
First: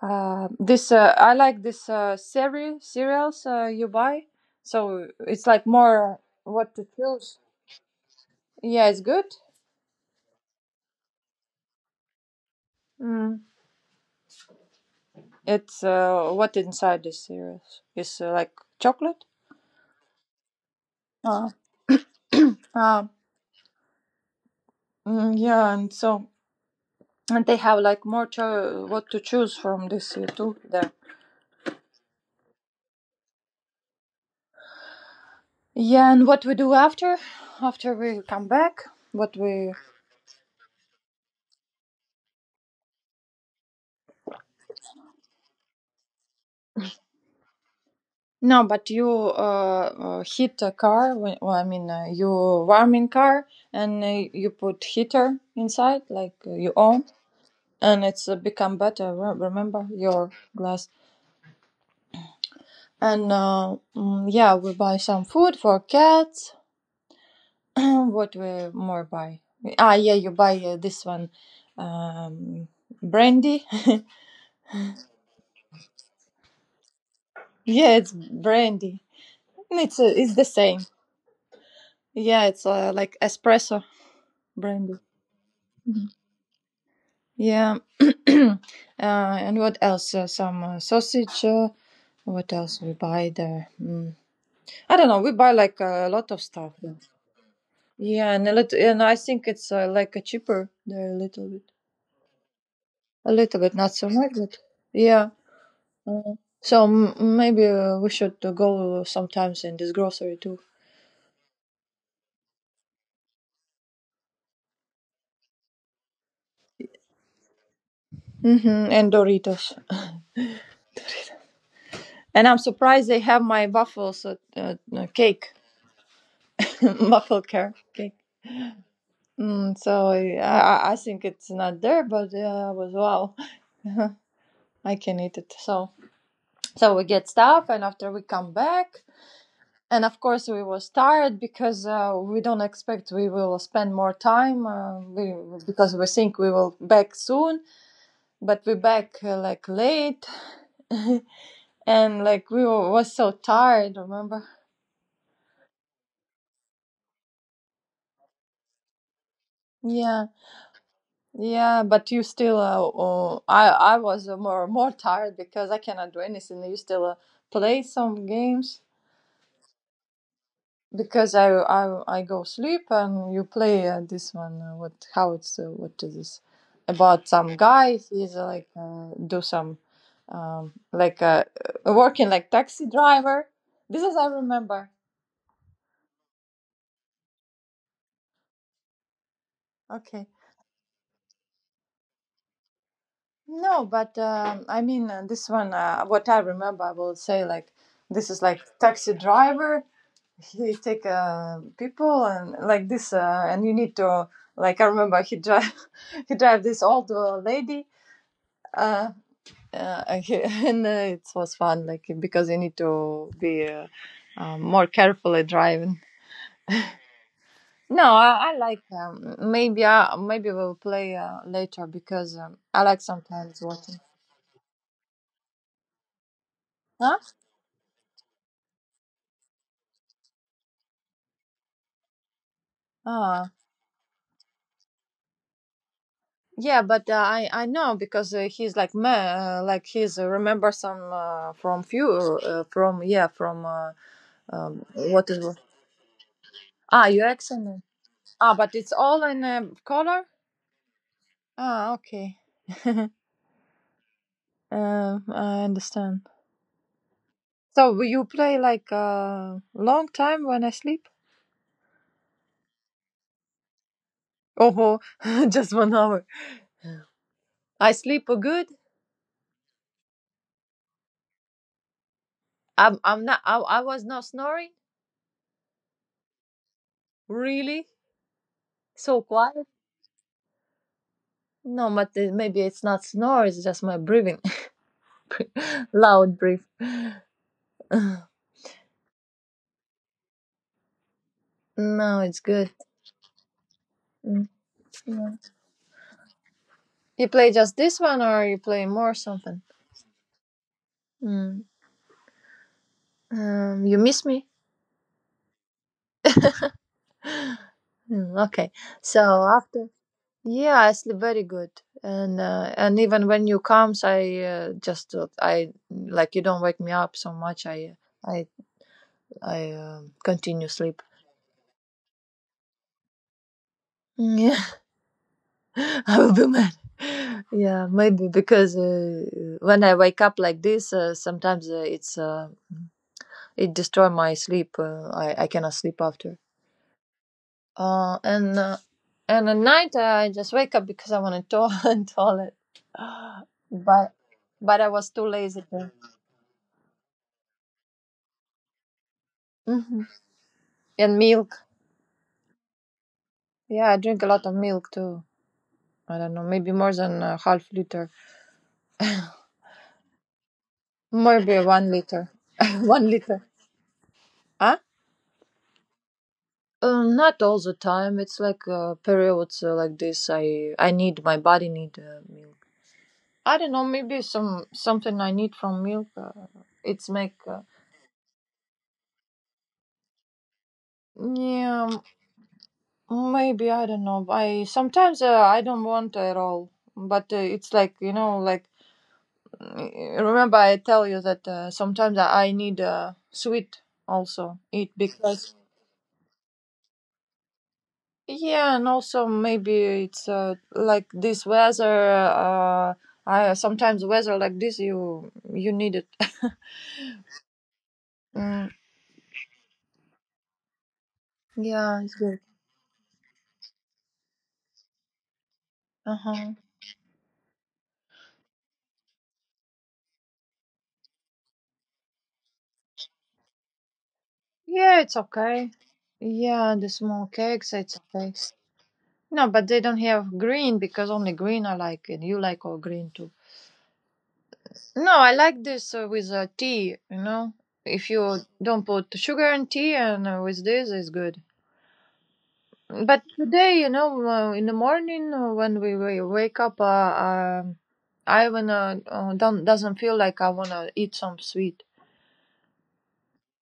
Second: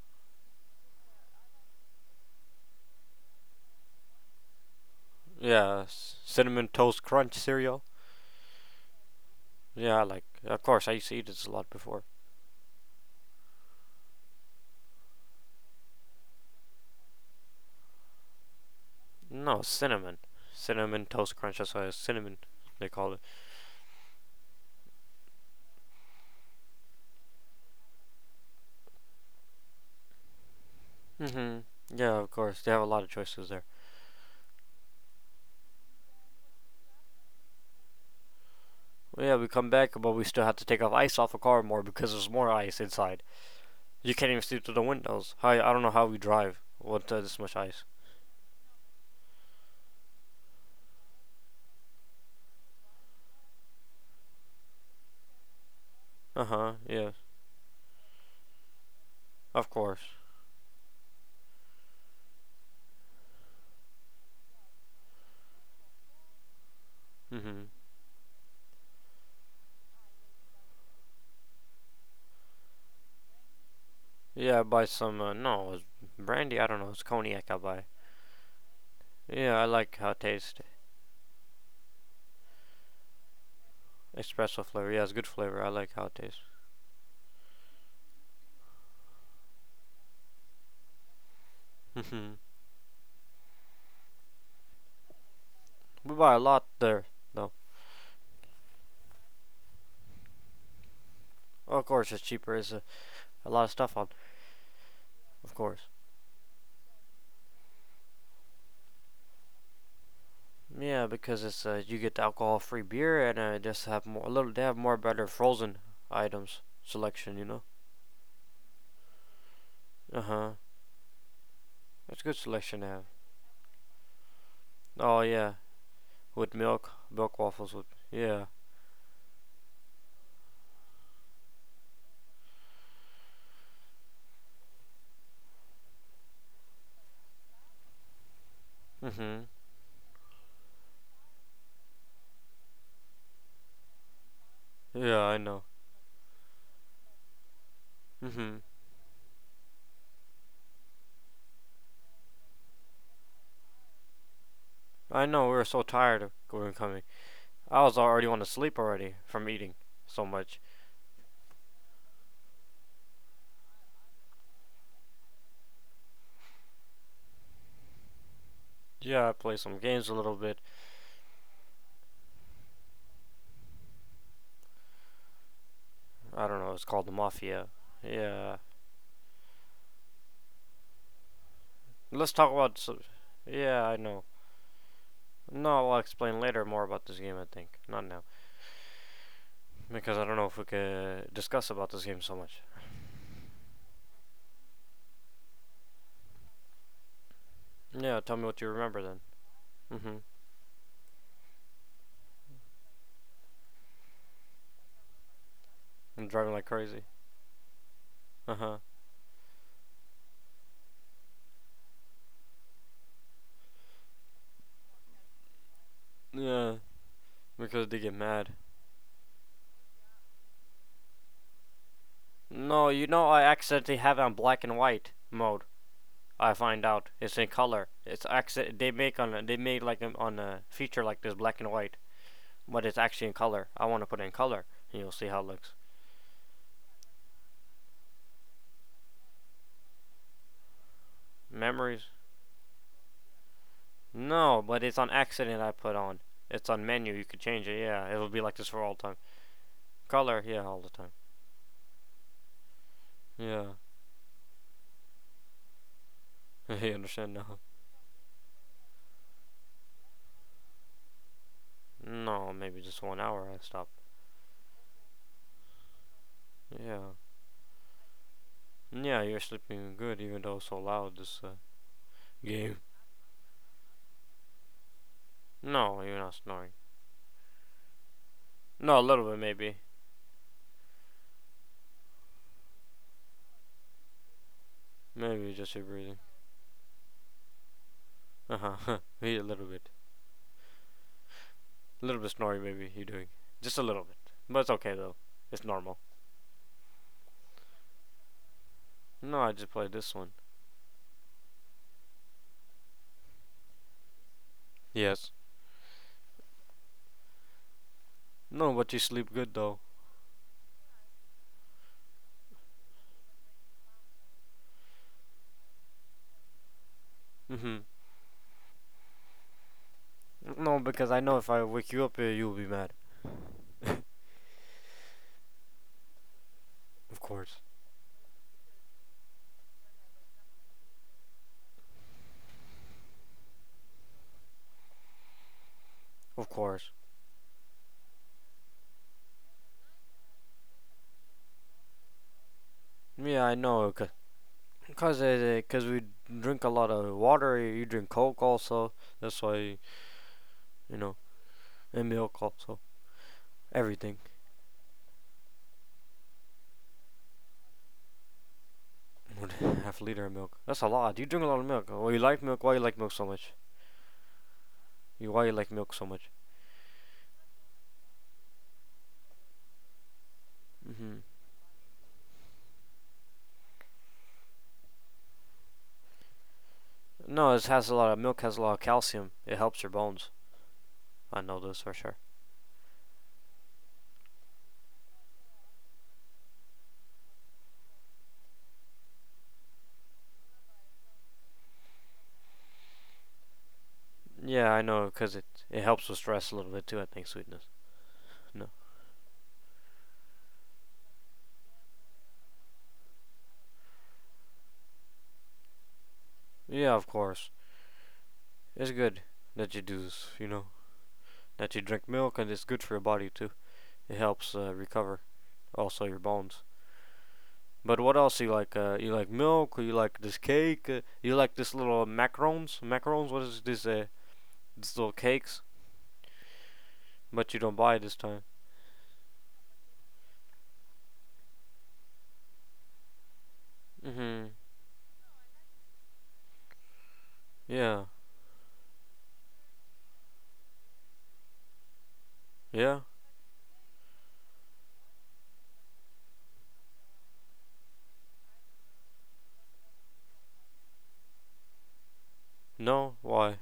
This I like this seri cereals you buy. So it's like
Yeah, s-
more
cinnamon
what to
toast crunch
choose.
cereal.
Yeah, it's good.
Yeah, I like. Of course, I used to eat this a lot before.
Mm. It's what inside the cereals is like chocolate.
No, cinnamon, cinnamon toast
Uh,
crunch. That's what it is. Cinnamon. They
uh,
call it.
yeah, and so and they have like more cho- what to choose from this too there.
Mhm. Yeah, of course. They have a lot of choices there.
Yeah, and what we do after? After we come back,
Well, yeah,
what
we come
we
back, but we still have to take off ice off the car more because there's more ice inside. You can't even see through the windows. I don't know how we drive with this much ice.
no, but you heat a car. When- Well, I mean, you warming car and you put heater inside, like
Uh
you
huh.
own,
Yeah,
and it's become better. Re-
of
Remember
course.
your glass. And yeah, we buy some food for cats.
Mm-hmm.
what we more buy? Ah, yeah, you buy this one, um, brandy.
Yeah, I buy some. No, it's brandy. I don't know. It's cognac I buy.
yeah, it's brandy.
Yeah, I like how it
It's the
tastes.
same. Yeah, it's like espresso
Espresso flavor.
brandy.
Yeah, it's good flavor. I like how it tastes.
Yeah. And what else? Some sausage.
Mm-hmm.
What else we buy there? Mm. I don't know. We buy like a
We
lot
buy a
of
lot
stuff. There.
there, though.
Yeah, and a little, and I think it's like a cheaper there
Of course, it's cheaper. It's a,
a
a
little
lot of
bit, not
stuff
so
on.
much, but yeah.
Of course.
Uh, so m- maybe we should go sometimes in this grocery too.
Yeah, because it's you get the alcohol-free beer and just have more a little. They have more better frozen items selection. You know.
Mm-hmm. And Doritos.
Uh huh. It's good
And I'm
selection to have.
surprised they have my waffles at,
Oh
cake,
yeah, with milk,
waffle
milk
care
waffles with.
cake.
Yeah.
Mm, so I think it's not there, but yeah, I was wow, I can eat it. So so we get stuff, and after we come back,
Mhm.
and of course we was tired because we don't expect we will spend more time.
Yeah,
We
I know.
because we think we will back soon,
Mhm.
but we back like late, and like we were, was so tired. Remember?
I know. We were so tired of going coming. I was already want to sleep already from eating
Yeah.
so much.
Yeah, but you still. I was more more tired because I cannot do anything. You still play some games
Yeah, I play some games a little bit.
because I go sleep and you play this one. What how it's what is this
I don't know. It's called the
about? Some
Mafia.
guy he's
Yeah.
like do some like working
Let's
like
talk about.
taxi
S
driver.
yeah, I
This is
know.
I remember.
No, I'll explain later more about this game. I think not now. Because I
Okay.
don't know if we could discuss about this game so much.
No, but I mean this one. What I remember, I will say like
Yeah,
this
tell
is
me what
like
you remember
taxi
then.
driver
Mm-hmm.
he take people and like this and you need to like I remember he drive
I'm
he
driving
drive
like
this
crazy.
old lady
Uh-huh.
uh, and it was fun like because you need to be more carefully driving
Yeah, because they
no
get
I,
mad.
I like maybe I, maybe we'll play later because I
No,
like
you know I
sometimes watching
accidentally have it on black and white mode. I find out
huh
it's in color. It's accident they made like on a feature like this black and white, but it's actually in
ah
color. I want to put it in color, and you'll see how it looks.
yeah but i know because he's like me like he's remember some from
Memories?
few from yeah from
No, but it's on
What is
accident I put on. It's on
ah
menu. You could
UX
change it.
and
Yeah, it'll be like
ah,
this
but
for
it's
all time.
all in color.
Color? Yeah, all the time.
Ah okay.
Yeah.
I understand.
I understand now.
So will you play like a long time when I sleep?
No, maybe just 1 hour I stopped.
Oh, just 1 hour.
Yeah.
I sleep good.
Yeah, you're sleeping good even though it's so loud this game.
I'm not. I was not snoring.
No, you're not snoring.
Really,
No, a
so
little bit
quiet.
maybe.
No, but it- maybe it's not snore. It's just my breathing,
Maybe just your breathing.
loud breath.
Uh huh. Maybe a little bit. A
no,
little bit
it's
snoring
good.
maybe you're doing. Just a little bit.
Mm,
But it's okay though.
yeah.
It's normal.
You play just this one, or you play more
No, I
something?
just played this one.
Mm. You miss me?
Yes.
Mm, okay.
No, but you
So
sleep good though.
after, yeah, I sleep very good, and and even when you comes, I just I like you don't wake me up so
Mm
much.
hmm.
I I I continue
No,
sleep.
because I know if I wake you up here, you'll be mad. Of
Yeah, I will be mad.
course.
Yeah, maybe because when I wake up like this, sometimes it's it destroy my sleep. I cannot sleep after.
Of course.
And and at night I just wake up because I want to toilet.
Yeah, I know, cause.
But but I was
Cause,
too
uh,
lazy
cause
to.
we drink a lot of water. You drink Coke also. That's why
Hmm
you know,
And milk.
and milk also.
Yeah, I
Everything.
drink a lot of milk too. I don't know, maybe more than a half liter,
Half a liter of milk. That's a lot. You drink a
maybe
lot of
one
milk. Well, you
liter,
like milk. Why you like
one
milk so
liter.
much?
Huh?
You Why you like milk so much?
Not all the time. It's like periods like this. I need
Hmm.
my body need milk. I don't know. Maybe some something I need from milk. It's make
No, it has a lot of milk. Has a lot of calcium. It helps your bones. I know this
yeah.
for sure.
Maybe I don't know. I sometimes I don't want at all, but it's like you know, like remember I tell you that sometimes I need sweet also
Yeah, I
eat
know, cause it
because
it helps with stress a little bit too. I think sweetness. No.
yeah, and also maybe it's like this weather. I sometimes weather like this you you need it.
Yeah, of course.
Mm,
It's good that you do this. You know that you
yeah,
drink
it's good.
milk, and it's good for your body too. It helps recover. Also
Uh
your
huh.
bones. But what else you like? You like milk? Or you like this cake? You like this little macarons? Macarons? What is this? These
Yeah,
little
it's
cakes?
okay. Yeah, the small
But you
cakes,
don't buy
it's
it this
okay.
time.
No, but they don't have green because only green I like, and you like all green too.
Mm-hmm.
No, I like this with tea. You know,
Yeah.
if you don't put sugar in tea, and with this is good.
Yeah.
But today, you know, in the morning when we wa- wake up, I wanna don't doesn't feel like I wanna eat some sweet.
No. Why?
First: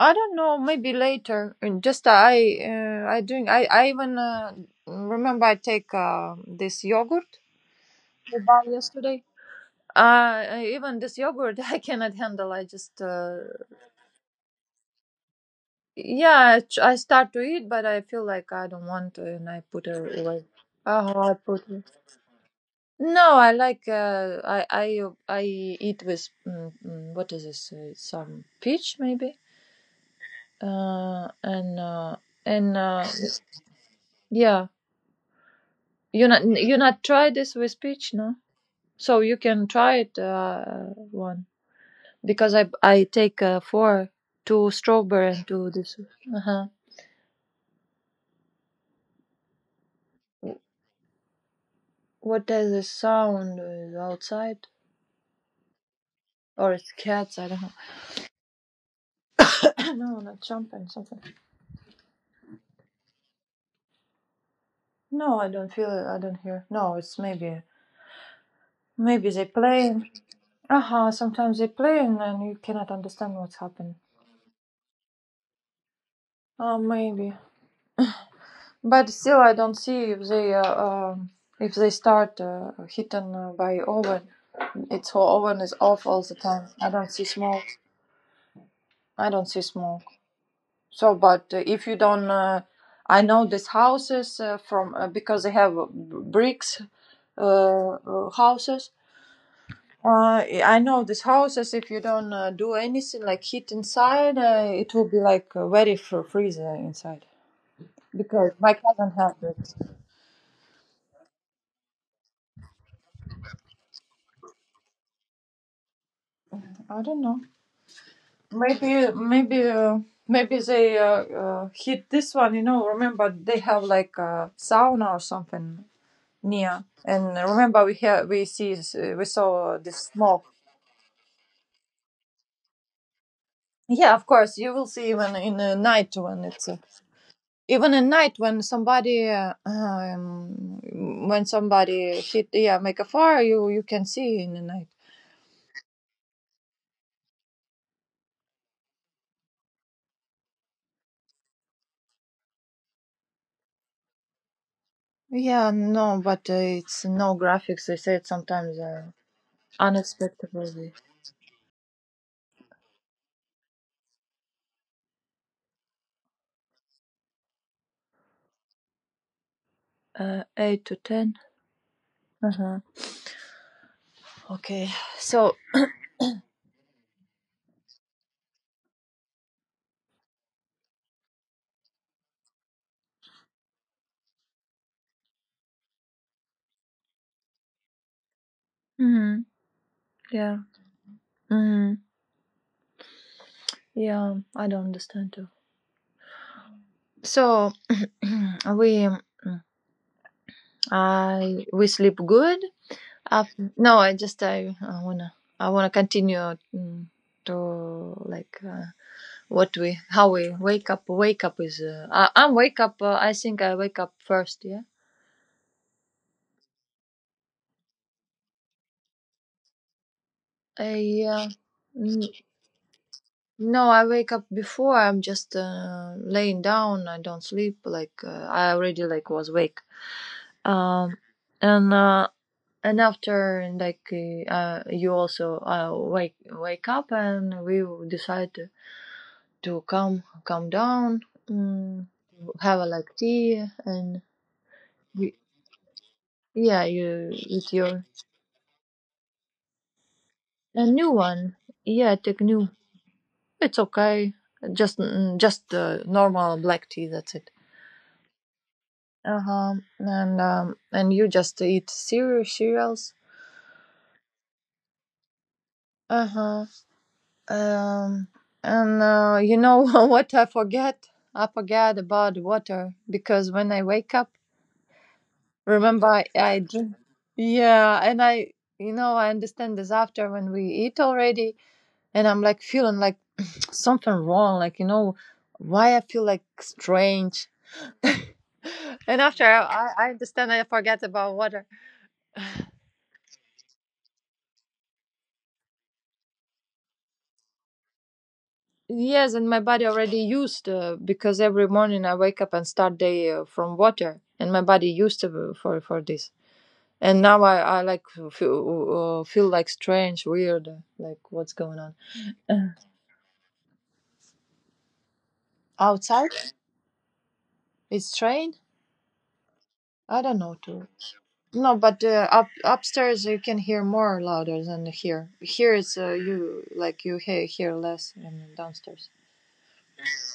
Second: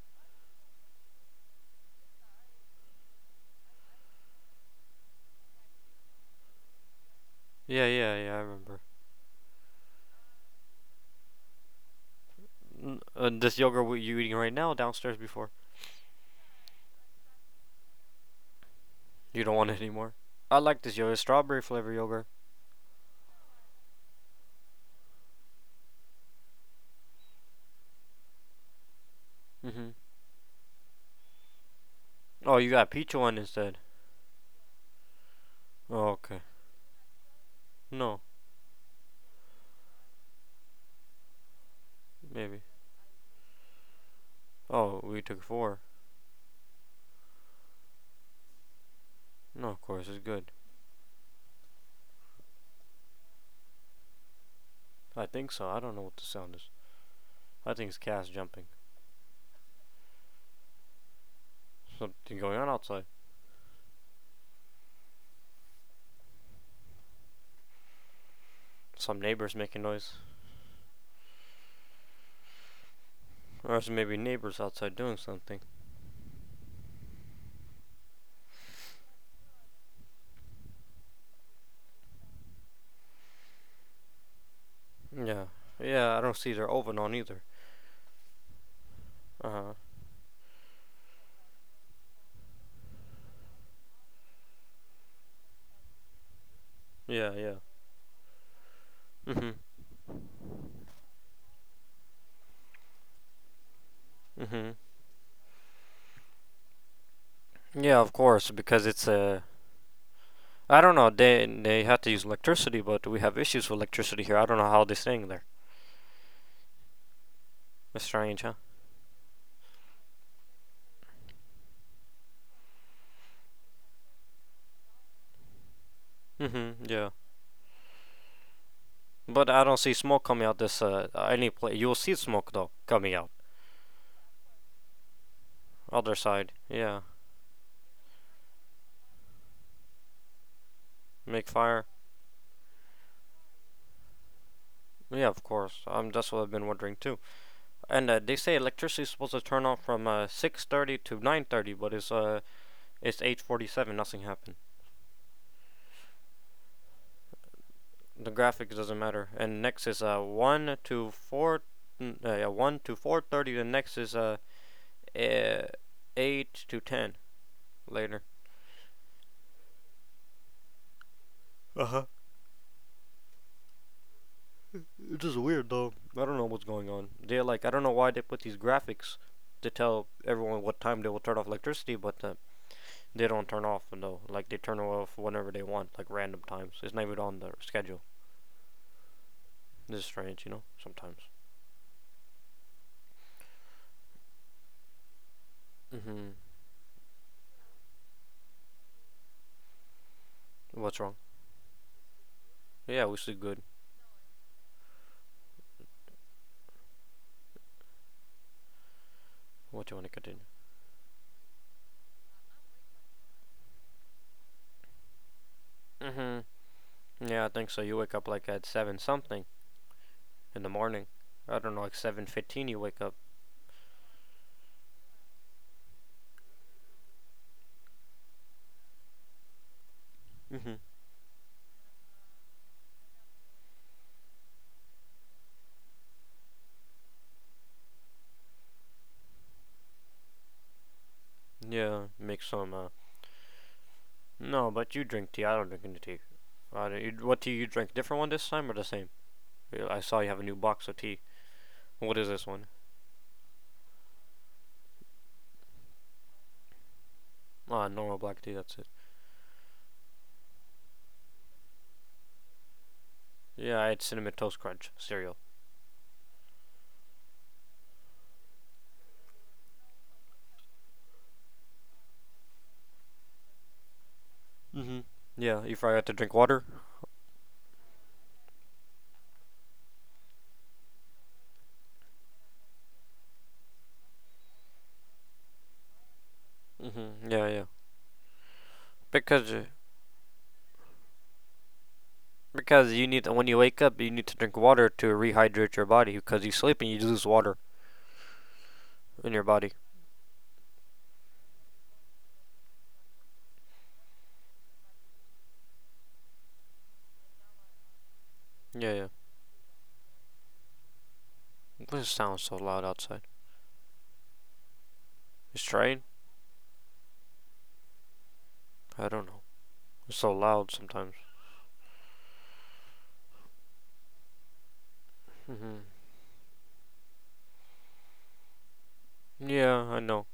I don't know, maybe later. And just I drink. I even remember I take this yogurt
Yeah. Yeah. Yeah.
we
I
bought
remember.
yesterday. Uh, even this yogurt I cannot handle. I just,
N- uh, this yogurt what you eating right now downstairs before.
yeah, I, ch- I start to eat, but I feel like I don't want to,
You
and
don't
I
want it
put
anymore.
it away.
I like this yogurt,
Oh, I
strawberry
put it.
flavor yogurt.
No, I like. I I eat with what is this? Some peach maybe.
Mm-hmm.
Uh, and uh,
Oh, you
and
got a peach one instead.
yeah,
Oh, okay.
you not try this with peach,
No,
no? So you can try it. One. Because
maybe.
I take four, two
Oh, we
strawberry
took
and two
four.
this. Uh huh.
No, of course it's good.
What is the sound outside?
I think so. I don't know what the sound
Or
is.
it's cats? I don't
I think it's cats jumping.
know. No, not jumping something.
Something going on outside.
No, I don't feel it. I don't hear. No, it's maybe,
Some
they
neighbors making
playing.
noise.
Uh huh. Sometimes they playing and then you cannot understand what's
Or it's
happening.
maybe neighbors outside doing something.
Oh, maybe. But still, I don't see if they start hitting by oven. It's whole
Yeah.
oven is off
Yeah, I
all the
don't see
time.
their
I
oven
don't
on
see
either.
smoke. I don't
Uh
see
huh.
smoke. So, but if you don't, I know these houses from because they have bricks
Yeah, yeah.
houses.
Mhm.
I know these houses. If you don't do anything like heat inside,
Mhm.
it will be like very freezer inside.
Yeah, of course,
Because my
because it's
cousin have
a.
bricks.
I don't know. They had to use electricity, but we have issues with electricity here. I don't know how they're staying there.
I don't know.
It's strange, huh?
Maybe maybe uh, maybe they heat this one. You know, remember they have like a sauna or something.
Mhm.
Yeah,
Yeah.
and remember we have we see we
But I
saw
don't
the
see smoke
smoke.
coming out this any place. You'll see smoke though coming out
Yeah, of course you will see even in the night
other
when
side.
it's
Yeah.
even at night when somebody uh, um, when
Make fire.
somebody hit, yeah, make a fire, you can see in the night.
Yeah, of course. That's what I've been wondering too. And they say electricity is supposed to turn off from 6:30 to 9:30, but it's 8:47. Nothing happened.
Yeah, no, but it's no graphics. They say it
The graphics
sometimes
doesn't matter. And next is
unexpected
1
movie.
to 4, yeah, 1 to 4:30. The next is eh, 8 to 10 later.
8 to 10.
Uh huh.
Uh huh. Okay,
It's just
so.
weird though. I don't know what's going on. They're like I don't know why they put these graphics to tell everyone what time they will turn off electricity, but they don't turn off though. Like they turn off whenever they want, like random times. It's not even on the schedule.
Mm,
This is strange,
yeah.
sometimes.
Mm, yeah, I don't understand too.
Hmm.
So, we
What's wrong?
we sleep good.
Yeah, we sleep
Uh,
good.
no, I just I wanna continue, to, like, what
What do you
we
want to
how
continue?
we wake up. Wake up is, I'm wake up. I think I wake up first. Yeah.
Hmm. Yeah, I think so. You wake up like at 7 something in the morning.
I, uh,
I don't know, like
mm,
7:15 you wake up.
No, I wake up before. I'm just laying down. I don't sleep. Like, I already like was awake.
Hmm.
Um, and uh, and after, like, you also wake up, and we will decide to come down,
Yeah,
mm,
make some,
have a,
uh...
like, tea and
No, but you
you,
drink tea. I don't drink any tea.
yeah,
I you,
you
what tea you
eat
drink?
your
Different one this time or the same? Yeah, I saw you have a new
a
box of
new
tea.
one. Yeah,
What is
take
this one?
new. It's okay. Just normal black tea. That's it.
Ah, normal black tea, that's it.
Uh huh. And you just eat cereals.
Yeah, I had Cinnamon Toast Crunch cereal.
Uh huh. Um, and you know what I forget? I forget about water because when I wake up,
Hmm. Yeah, you forgot
remember,
to
I,
drink
I
water?
drink. Yeah, and I understand this after when we eat already, and I'm like feeling like something wrong. Like, why I feel like
Hmm. Yeah,
strange.
yeah.
And after
Because
I,
uh,
I I understand I forget about water.
Because you need to, when you wake up, you need to drink water to rehydrate your body. Because you sleep and you lose water in
Yes,
your
and my
body.
body already used, because every morning I wake up and start day from water, and my body used to, for this. And now I like, feel,
Yeah, yeah.
uh, uh, feel like strange, weird, like what's going on
This sounds so
Uh,
loud outside. It's rain.
outside. It's strange.
I don't know. It's
I
so
don't know
loud
too.
sometimes.
No, but up upstairs you can hear more louder than here. Here
Hmm.
it's, you like you hear less than downstairs.
Yeah, I know.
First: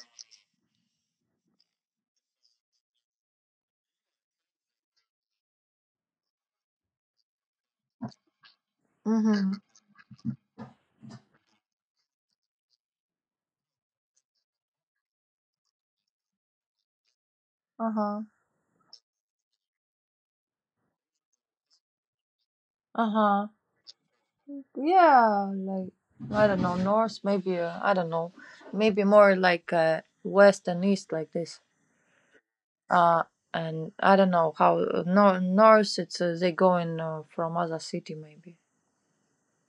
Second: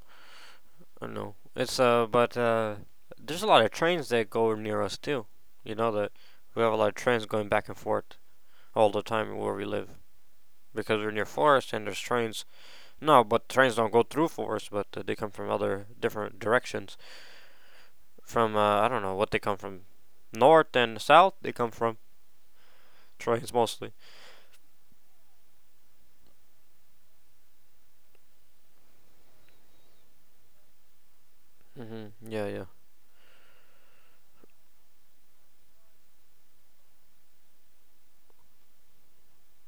I know. It's but there's a lot of trains that go near us too. You know that we have a lot of trains going back and forth all the time where
Mhm.
we live because we're near forest and there's trains. No, but trains don't go through forest, but they come from other different directions.
Uh huh.
From I don't know what they come from, north and south. They come from
Uh huh.
trains mostly.
Yeah, like, I don't know, north maybe, I don't know, maybe more like, west and east, like this.
Hmm. Yeah, yeah,
Uh, and I don't know, how no, north it's, they going from other city maybe.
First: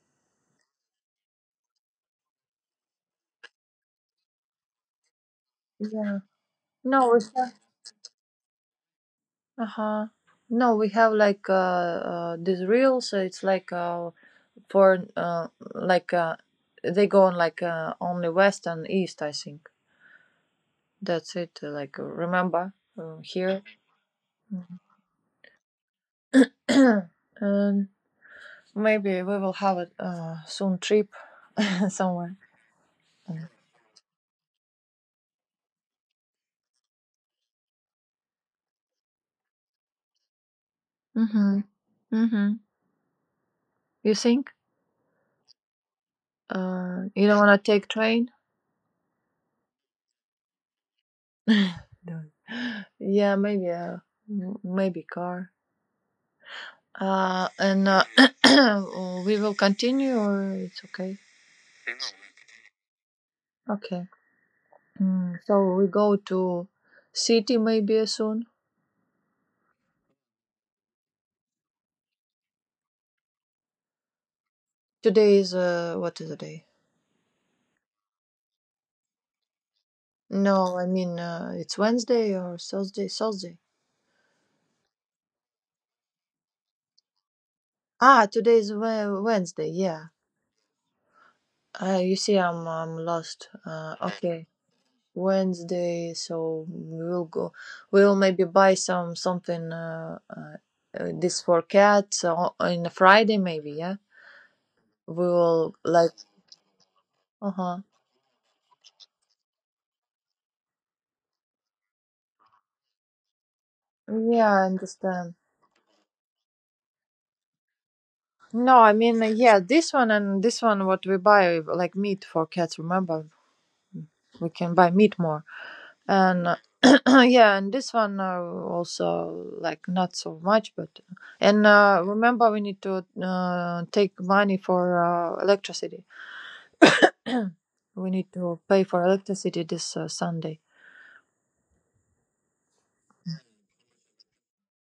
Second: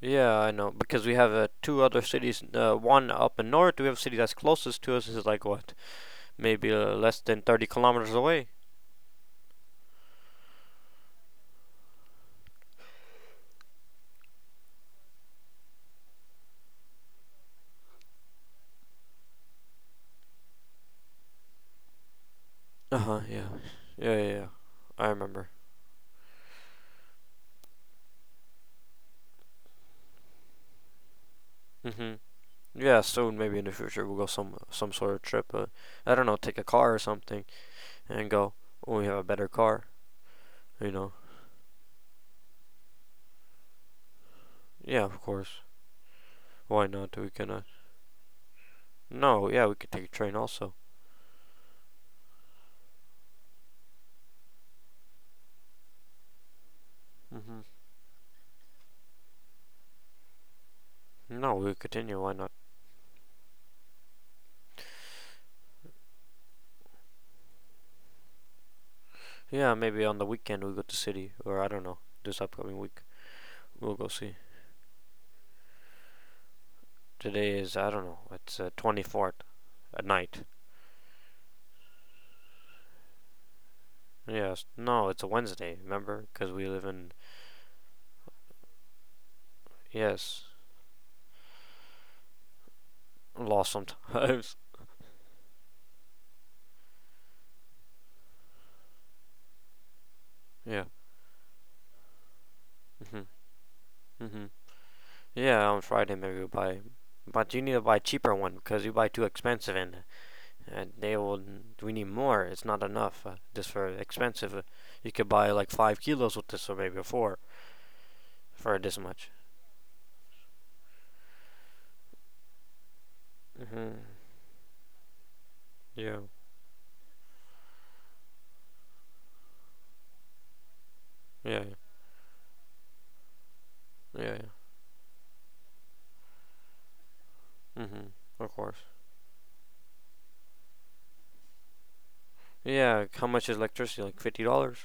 yeah. I know because we have two other cities. One up in north. We have a city that's closest to us is like what,
Yeah.
maybe
No, we
less than
have.
30 kilometers away.
Uh huh. No, we have, like, this reel, so it's like, for like they go on like only west and east, I think. That's it. Like, remember
Uh huh. Yeah.
here.
Yeah, yeah, yeah. I remember.
um. Maybe we will have a, soon trip
Hmm.
somewhere.
Yeah, soon maybe in the future we'll go some sort of trip. I don't know, take a car or something and go when we have a better car. You know.
Mm-hmm. Mm-hmm. You think?
Yeah, of course. Why not?
You
We
don't
can. Uh,
want to take train?
no, yeah, we could take a train also.
No. Yeah, maybe car.
Hmm.
And we will continue, or it's okay.
No, we'll continue. Why not?
Okay. So we go to city maybe soon.
Yeah, maybe on the weekend we'll go to city, or I don't know, this upcoming week. We'll go see.
Today is, what is the day?
Today is, I don't know, it's 24th at night.
No, I mean, it's Wednesday or Thursday. Thursday.
Yes, no, it's a Wednesday, remember? Because we live in,
Ah, today is Wednesday. Yeah,
yes,
You see, I'm lost.
lost
Okay,
sometimes.
Wednesday, so we'll go. We'll maybe buy something.
Yeah.
This for cats, on a Friday,
Mm-hmm.
maybe. Yeah,
Mm-hmm. Yeah,
we'll
on
like.
Friday maybe we'll buy.
Uh
But you need
huh.
to buy cheaper one because you buy too expensive and they will. We need more. It's not enough. This for
Yeah,
expensive. Uh,
I
you could
understand.
buy like 5 kilos with this or maybe four
No,
for
I
this
mean,
much.
yeah, this one and this one, what we buy, like meat for cats. Remember,
Mhm.
we can buy meat more.
Yeah.
And yeah, and this one, also, like, not so much, but and
Yeah.
remember, we need to take
Yeah. Yeah.
money for electricity. We
Mhm.
need
Of
to
course.
pay for electricity this Sunday.
Yeah. How much is electricity? Like $50,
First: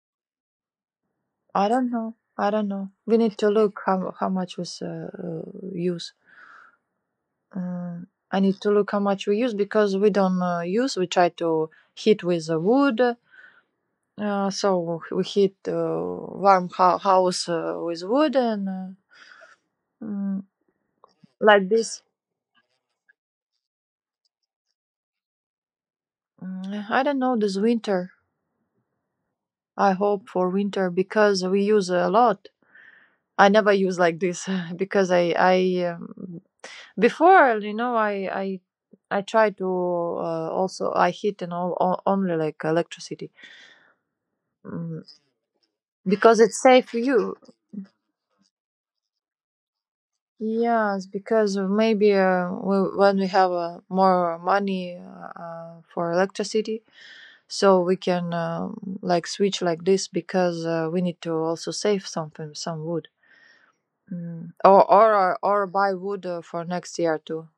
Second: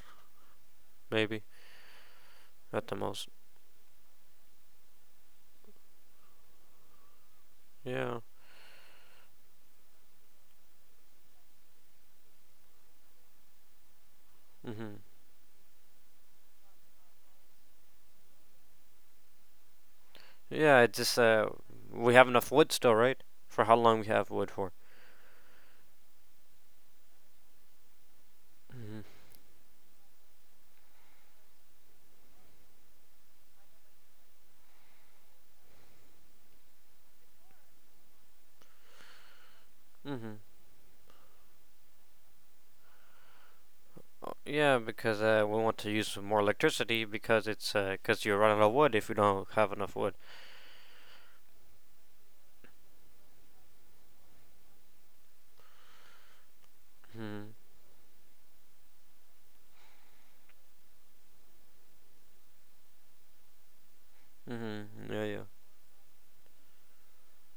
maybe
i don't know i don't
at
know
the
we
most.
need to look, how much we use. um,
Yeah.
I need to look how much we use, because we don't, use, we try to heat with wood,
Mhm.
so we heat warm house with wood and, mm,
Yeah. It just
like this.
we have enough wood still, right? For how long we have wood for?
I don't know this winter.
Mhm.
I hope for winter, because we use a lot. I never use like this because I before, you know, I try to,
Mhm.
also I heat and all only like electricity,
Yeah,
mm,
because we want to use
because
more
it's safe for
electricity
you.
because it's cause you're running out of wood if you don't have enough wood.
Yes, because maybe when we have more money for electricity,
Mhm.
so we can, like, switch like this, because we need to also save something, some wood, mm. or
Mhm.
or
Yeah.
uh,
Yeah.
or buy wood for next year too.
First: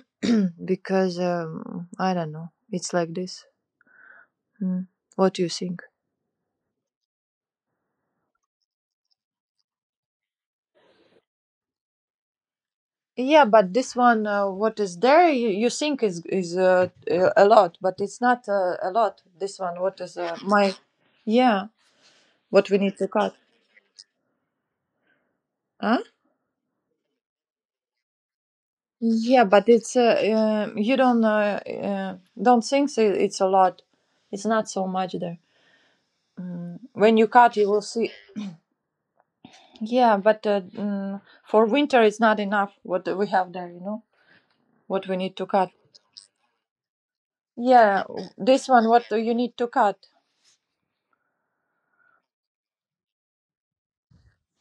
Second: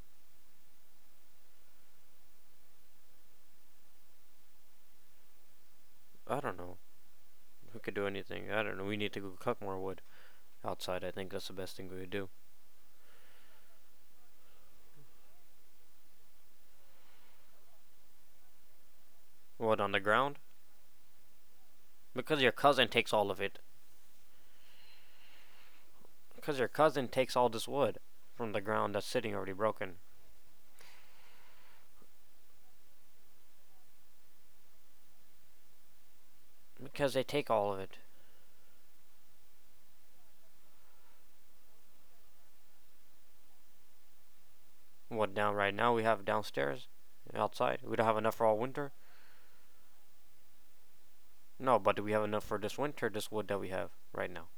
Because, I don't know, it's like this. mm. What do you think?
I don't know. We could do anything. I don't know. We need to go cut more wood outside. I think that's the best thing we could do.
Yeah, but this one, what is there, you think is a lot, but it's not a lot, this one
What on the
what is
ground?
my. Yeah,
Because your
what we
cousin
need to
takes all
cut,
of it.
huh?
Because your cousin takes all this wood from the ground that's sitting
Yeah,
already
but it's,
broken.
you don't think so it's a lot. It's not so much there. Mm.
Because
When
they
you
take
cut, you
all of
will
it.
see. Yeah, but, for winter, it's not enough, what we have there, you know, what we
What
need to
down
cut.
right now we have downstairs, outside. We
Yeah,
don't have enough for all
this one,
winter.
what do you need to cut?
No, but do we have enough for this winter? This wood that we have right now.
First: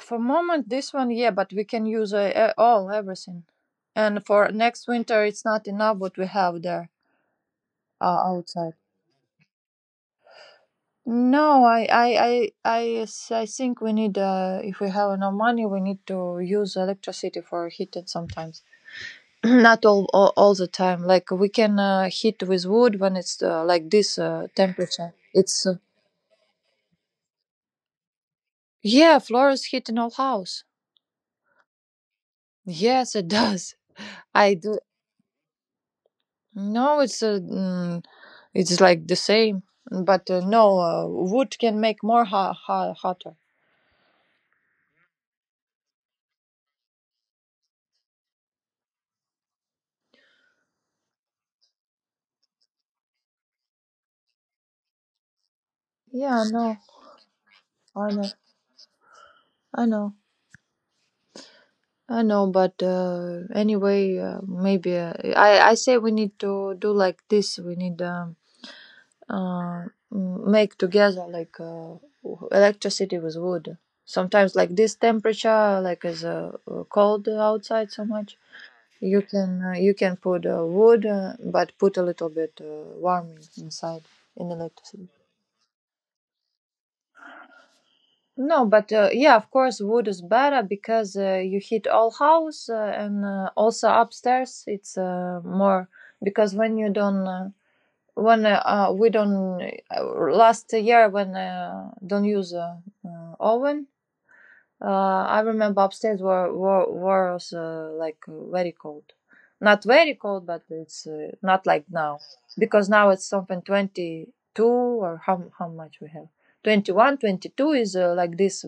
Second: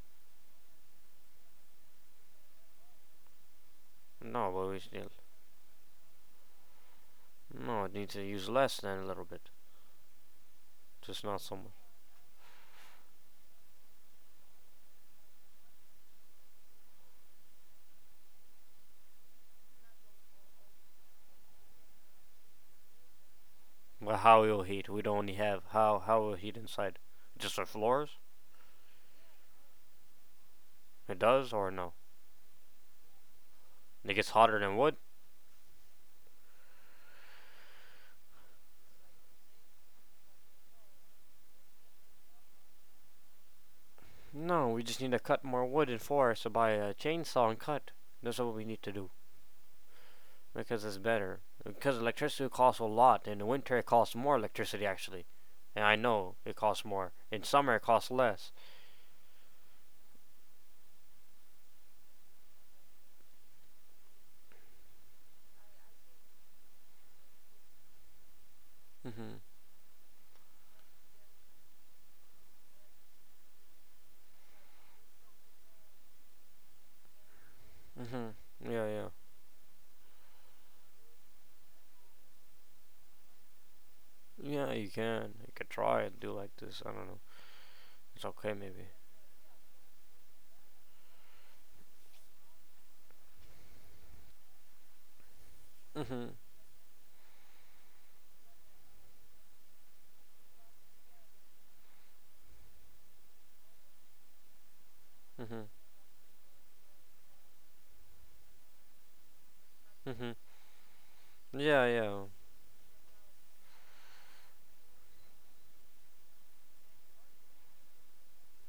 For moment, this one, yeah, but we can use, all, everything. And for
No, but we
next
still
winter, it's not enough, what we have there,
no. Need to use
outside.
less than a little bit. Just not so
No,
much.
I think we need, if we have enough money, we need to use electricity for heating sometimes. Not all the time. Like, we can heat with wood when it's, like this,
But how will heat? We
temperature.
don't only
It's,
have how will heat inside? Just for floors?
yeah, floors heat in all house.
It does or no?
Yes, it does.
It gets
I
hotter
do.
than wood.
No, it's, it's like the same, but, no, wood can make more hotter.
No, we just need to cut more wood in forest. So buy a chainsaw and cut. That's what we need to do because it's better. Because electricity costs a lot. In the winter, it costs more electricity actually, and I know
Yeah, I
it
know.
costs more. In summer, it costs
I know.
less.
I know. I know, but anyway, maybe I say we need to do like this. We need,
Mhm.
uh make together like, electricity with wood. Sometimes like this temperature, like, is cold outside so much.
Mhm. Yeah, yeah.
You can put wood, but put a little bit warming inside, in
Yeah, you
electricity.
can. You could try and do like this. I don't know. It's okay
No,
maybe.
but, yeah, of course, wood is better because you heat all house, and also upstairs it's more,
Mhm.
because when you don't, when, we don't, last year when, don't use, oven, uh, I
Mhm.
remember upstairs were were was, like, very cold, not very
Mhm.
cold, but it's, not
Yeah,
like now,
yeah.
because now it's something 22, or how much we have. 21, 22 is, like this,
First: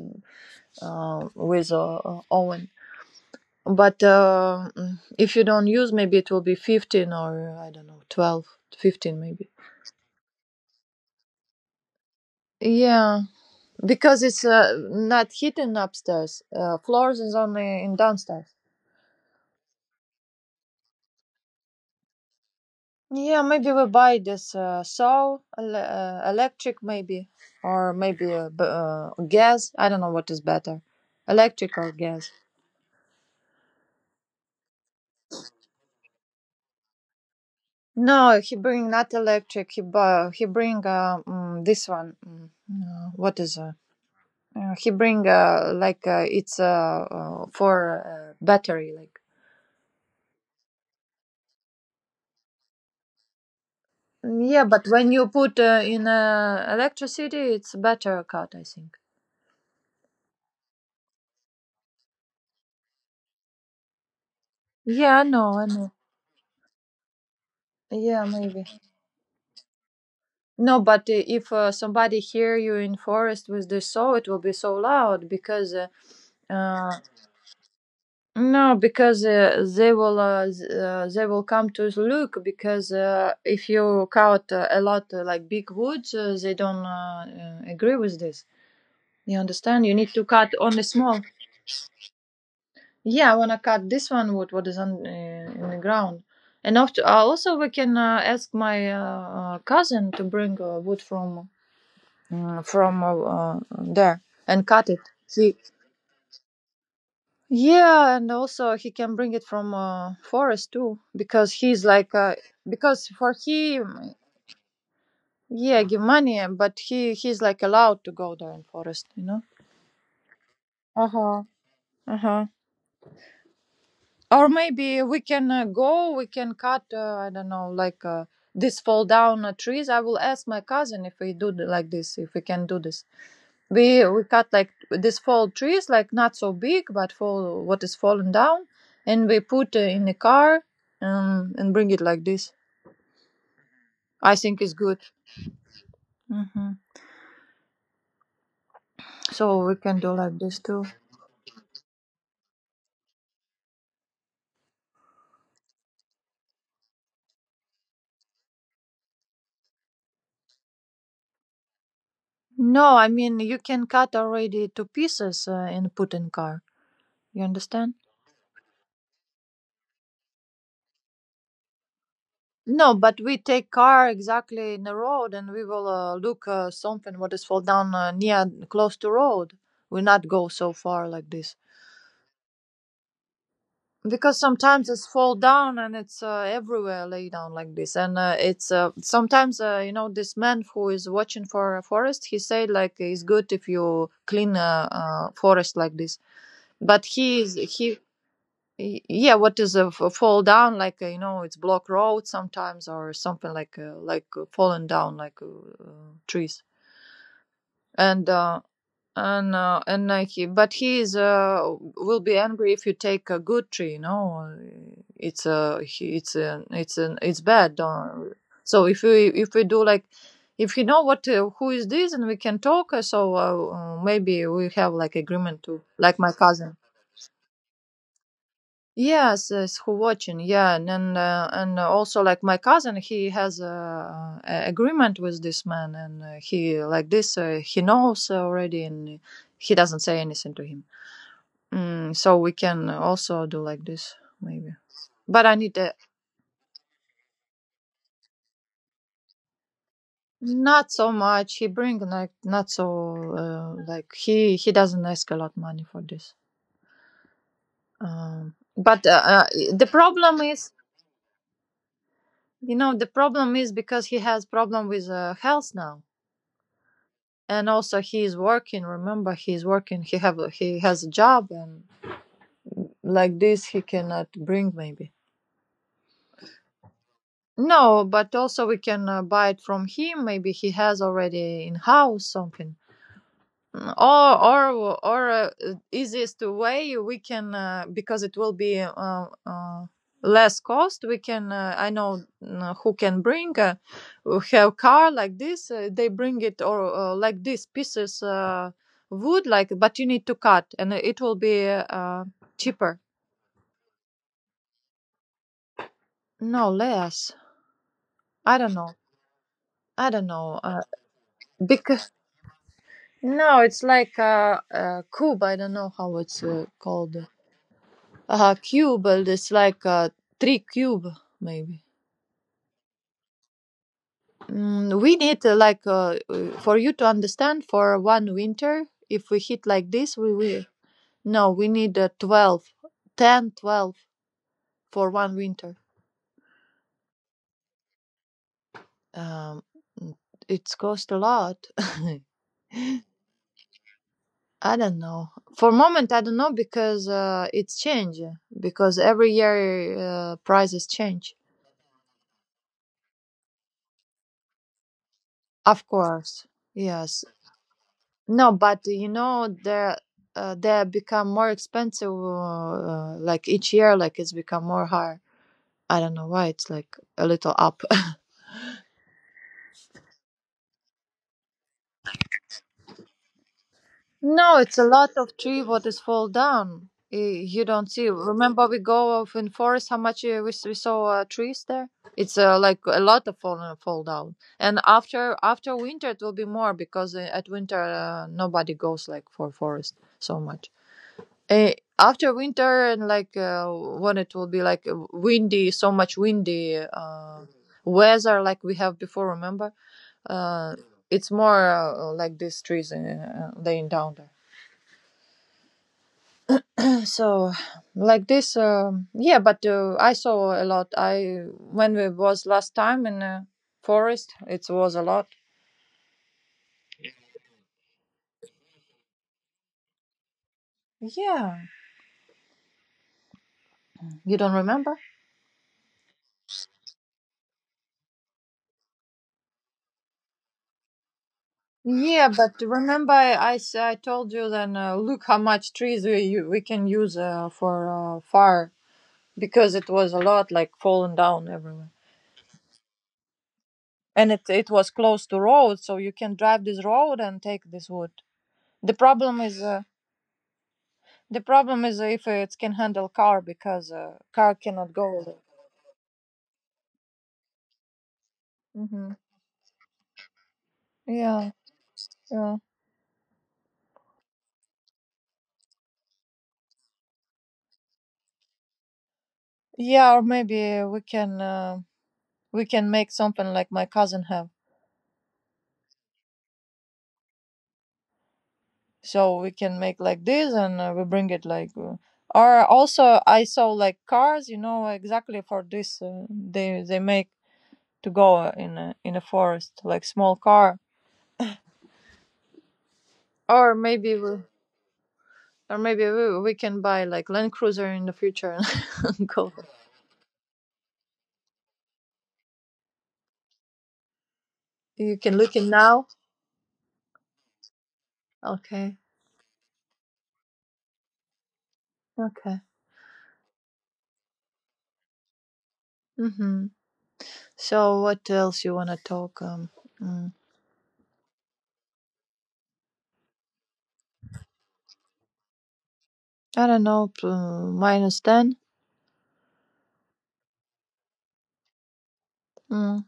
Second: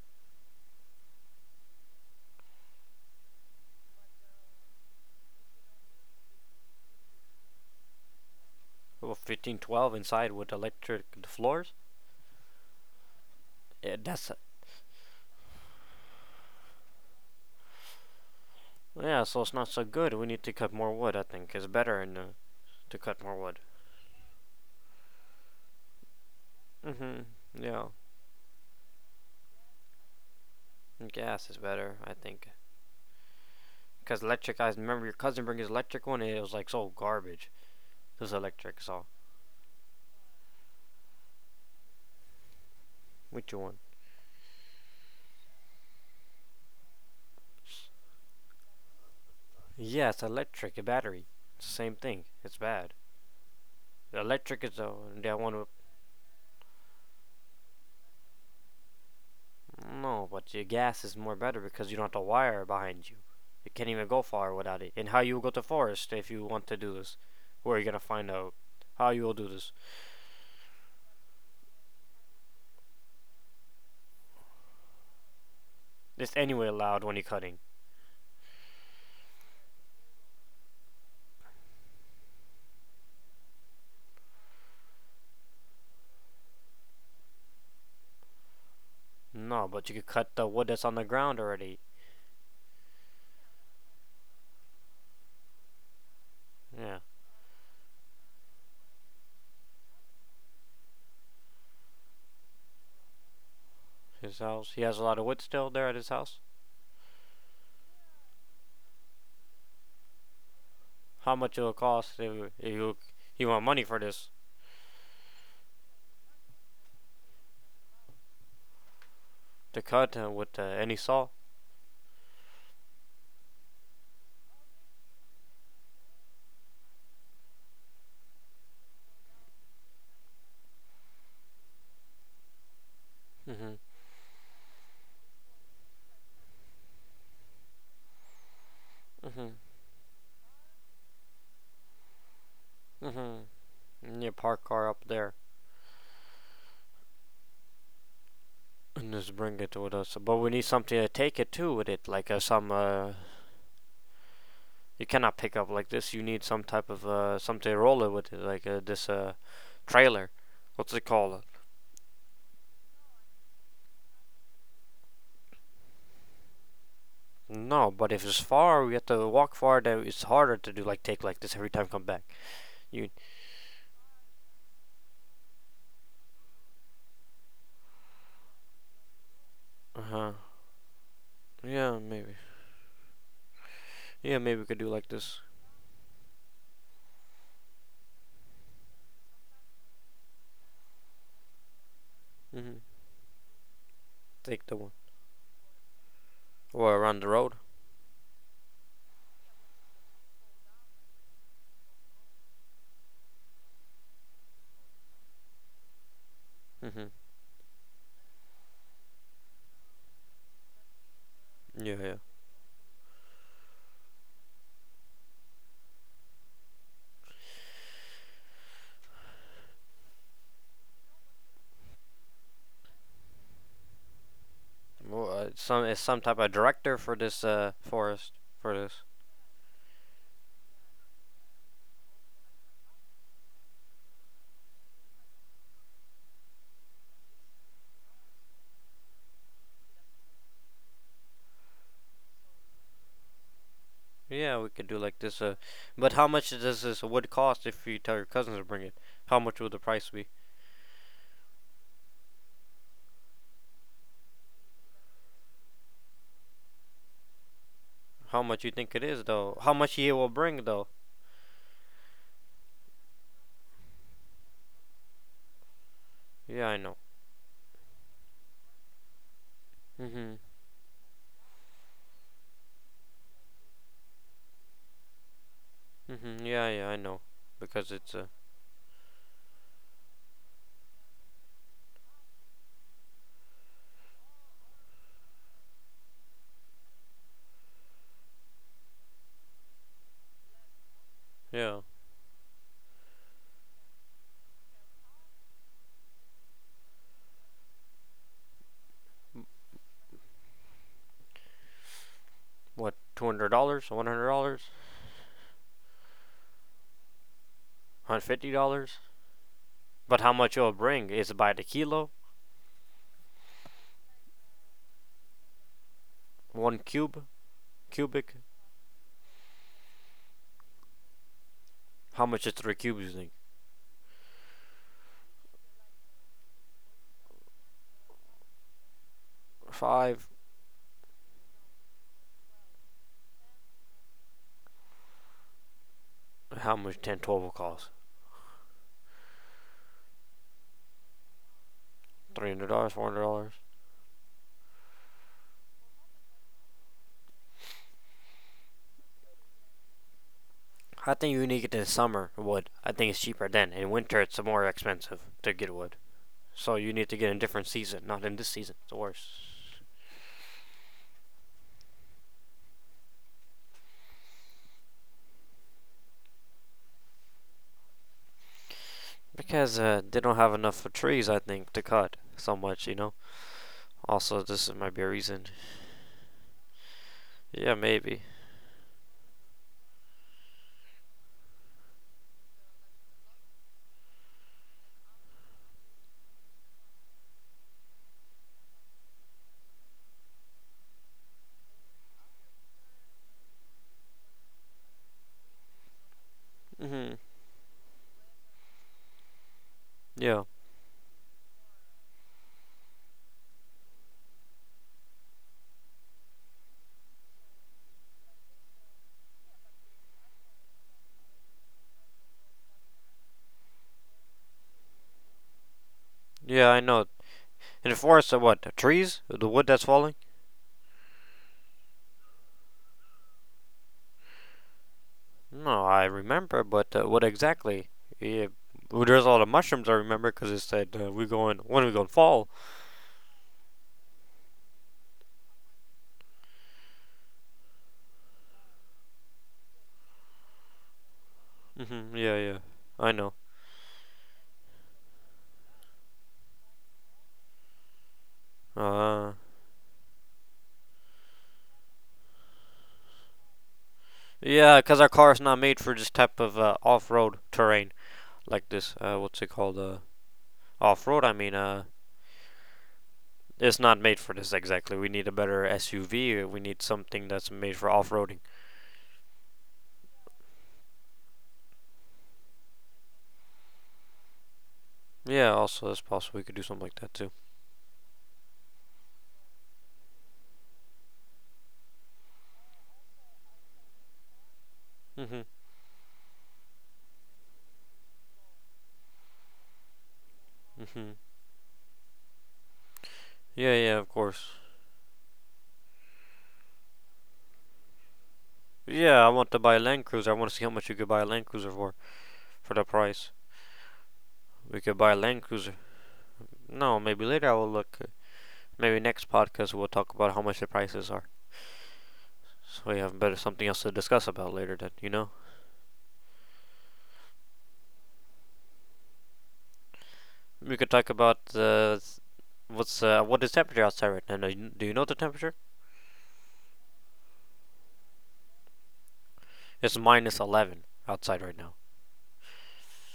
with, Owen. But, if you don't use, maybe it will be 15, or I don't know, 12,
Well,
15, maybe.
15, 12 inside with electric floors.
Yeah,
Yeah,
because
that's
it's, not heating upstairs. Floors is only in downstairs.
yeah. So it's not so good. We need to cut more wood. I think it's better in the to cut more
Yeah,
wood.
maybe we buy this, saw, electric,
Mm-hmm.
maybe,
Yeah.
or maybe, gas. I don't know what is better,
Gas is
electric or
better, I
gas.
think. Because electric, I remember your cousin bring his electric one, and it was like so garbage. It was
No, he
electric,
bring
so.
not electric. He bring, this one. What
Which
is it?
one?
He bring, like, it's, for, battery, like.
Yeah, it's electric, a battery. It's the same thing. It's bad. The electric
Yeah,
is
but
the
when you
that one
put
with.
in electricity, it's better cut, I think.
No, but your gas is more better because you don't have the wire behind you. You can't even go far without it. And
Yeah,
how
I
you will go
know,
to
I know.
forest if you want to do this? Where are you gonna
Yeah,
find out?
maybe.
How you will do this?
No, but if somebody hear you in forest with the saw, it will be so loud because,
It's anyway
uh,
allowed when you're cutting.
no, because they will come to look, because if you cut a lot, like big woods, they don't agree with this. You
No,
understand?
but you
You
could
need to
cut the
cut
wood that's
only
on the
small.
ground already.
Yeah, I wanna cut this one wood, what is on in the ground. And
Yeah,
after, also we can ask my, cousin to bring wood from there,
his
and
house. He
cut
has
it.
a lot of wood
See.
still there at his house.
Yeah, and also he can bring it from forest too,
How
because
much it'll
he's like
cost
uh,
if you
because for
you want money for
him,
this
yeah, give money. But he's like allowed to go there in forest.
to cut with any saw?
Uh-huh. Uh-huh. Or maybe we can go, we can cut, I don't know, like this fall down trees. I will ask my cousin if we do like this, if we can do this.
Mhm,
We cut like this fall trees, like not so big, but fall what is fallen down, and we
mhm,
put in the car, and bring it like this.
mhm. And you
I think
park
it's
car
good.
up there
Hmm.
and just
So
bring it
we
with
can do
us. But
like
we
this
need
too.
something to take it too with it, like some. You cannot pick up like this. You need some type of something to roll it with, it, like this trailer. What's it called?
No, I mean you can cut already to pieces and put in car. You
No,
understand?
but if it's far, we have to walk far. Then it's harder to do like take like this every time come back.
No,
You.
but we take car exactly in the road, and we will look something what is fall down near close to road. We
Uh
not
huh.
go so far like this,
Yeah, maybe. Yeah,
because
maybe we could do
sometimes it's
like
fall
this.
down and it's everywhere lay down like this, and it's sometimes you know this man who is watching for a forest, he said
Hmm.
like it's good if you clean a
Take the one
forest like this.
or
But
around the
he
road.
is he yeah, what is a fall down, like you know it's block road sometimes, or something like like fallen down, like uh, trees,
Hmm.
and he, but he is
Yeah, yeah.
will be angry if you take a good tree. It's a he, it's a, it's an it's bad. Uh, so if we do like, if you know what, who is this, and we can talk, so maybe we have like
Well,
agreement to,
some is
like,
some
my
type of
cousin.
director for this forest for this.
Yes, yes, who watching? Yeah, and also, like, my cousin, he has a agreement with this man, and he like this, he knows already, and he doesn't say anything to him. So we can also do like this,
Yeah, we
maybe.
could do like this.
But I need
But how much does this wood cost if you tell your cousins to bring it? How much will the price be?
not so much. He bring like not so, like he doesn't ask a lot money for this.
How much you think it
But
is
uh,
though? How
the
much he will
problem
bring
is,
though?
you know, the problem is because he has problem with health now.
Yeah, I know.
And also he is working, remember, he is working,
Mhm.
he has a job, and like this he cannot bring maybe.
Mhm. Yeah, yeah, I know. Because
No,
it's
but also we can buy it from him, maybe he has already in house something. Or easiest way, we can, because it will be less cost. We can,
yeah.
I know, who can bring, who have car like this, they bring it, or like this pieces, wood like, but you need to cut, and it will be
What
cheaper.
$200? $100?
No, less.
one Hundred fifty
i don't
dollars?
know i
But
don't
how much
know
you will bring is it by the kilo?
because no, it's like cube. I don't know how it's
One
called.
cube? Cubic.
Cube. It's like three cube, maybe.
How much is 3 cubes? Think
We need like for you to understand. For one winter, if we hit like this,
five.
we will. No, we need 12, ten, 12 for one winter.
How much 10, 12 will cost?
Um, it's cost a lot.
$300, $400.
I don't know. For moment, I don't know, because it's change. Because every year prices
I think
change.
you need it in summer wood. I think it's cheaper then. In winter, it's more expensive to get
Of
wood.
course,
So you need to
yes.
get in a different season, not in this
No,
season.
but
It's
you know
worse
they become more expensive, like each year. Like it's become more higher. I don't know why it's like a little up.
because they don't have enough trees. I think to cut so much. You know. Also,
No,
this
it's a
might be a
lot of
reason.
tree what is fall down. You
Yeah,
don't see.
maybe.
Remember we go off in forest. How much we saw trees there. It's like a lot of fall down. And after winter it will be more, because at winter nobody goes like for forest so much. After winter, and like when it will be like windy, so much windy
Mhm.
weather like we have before. Remember,
Yeah.
uh, it's more like these trees laying down there. So, like this, yeah. But I saw a lot. I When we was last time in forest, it was a lot.
Yeah, I know. In the forest, what? The trees? The wood that's falling?
Yeah, you don't remember?
No, I remember, but what exactly? Yeah, well, there's a lot of mushrooms I remember because it said we go in when we go in
Yeah,
fall.
but remember, I told you then. Look how much trees we can use for fire, because it was a lot like falling down everywhere,
Hmm, yeah, yeah, I know.
and it was close to road, so you can drive this road and take this wood. The
Uh,
problem is uh, the problem is if it can handle car, because car
yeah,
cannot
because our
go.
car
There.
is not made for this type of off-road terrain like this.
Hmm.
What's it called? Off-road. I
Yeah,
mean,
yeah,
it's not made for this exactly. We need a better SUV. We need something that's made for off-roading.
yeah. Or maybe we can make something like my cousin have.
Yeah, also that's possible. We could do something like that too.
So we can make like this, and we bring it like, or also I saw like cars, you know, exactly
Hmm.
for this, they make to go in a forest, like small car.
Hmm. Yeah,
or
yeah, of
maybe we
course.
or maybe we, we can buy like Land Cruiser in the future,
Yeah, I
and
want
go.
to buy a Land Cruiser. I want to see how much you could buy a Land Cruiser for. For the price. We could buy a
You can
Land
look in
Cruiser.
now.
No, maybe later I will look. Maybe
Okay.
next podcast we'll talk about how much the prices are.
Okay.
So we have better something else to discuss about later. Then you know
Mm-hmm. So what else you want to talk mm,
we could talk about what's what is temperature outside right now. Do you know the temperature?
I don't know. Minus 10.
It's minus 11 outside right now.
mm.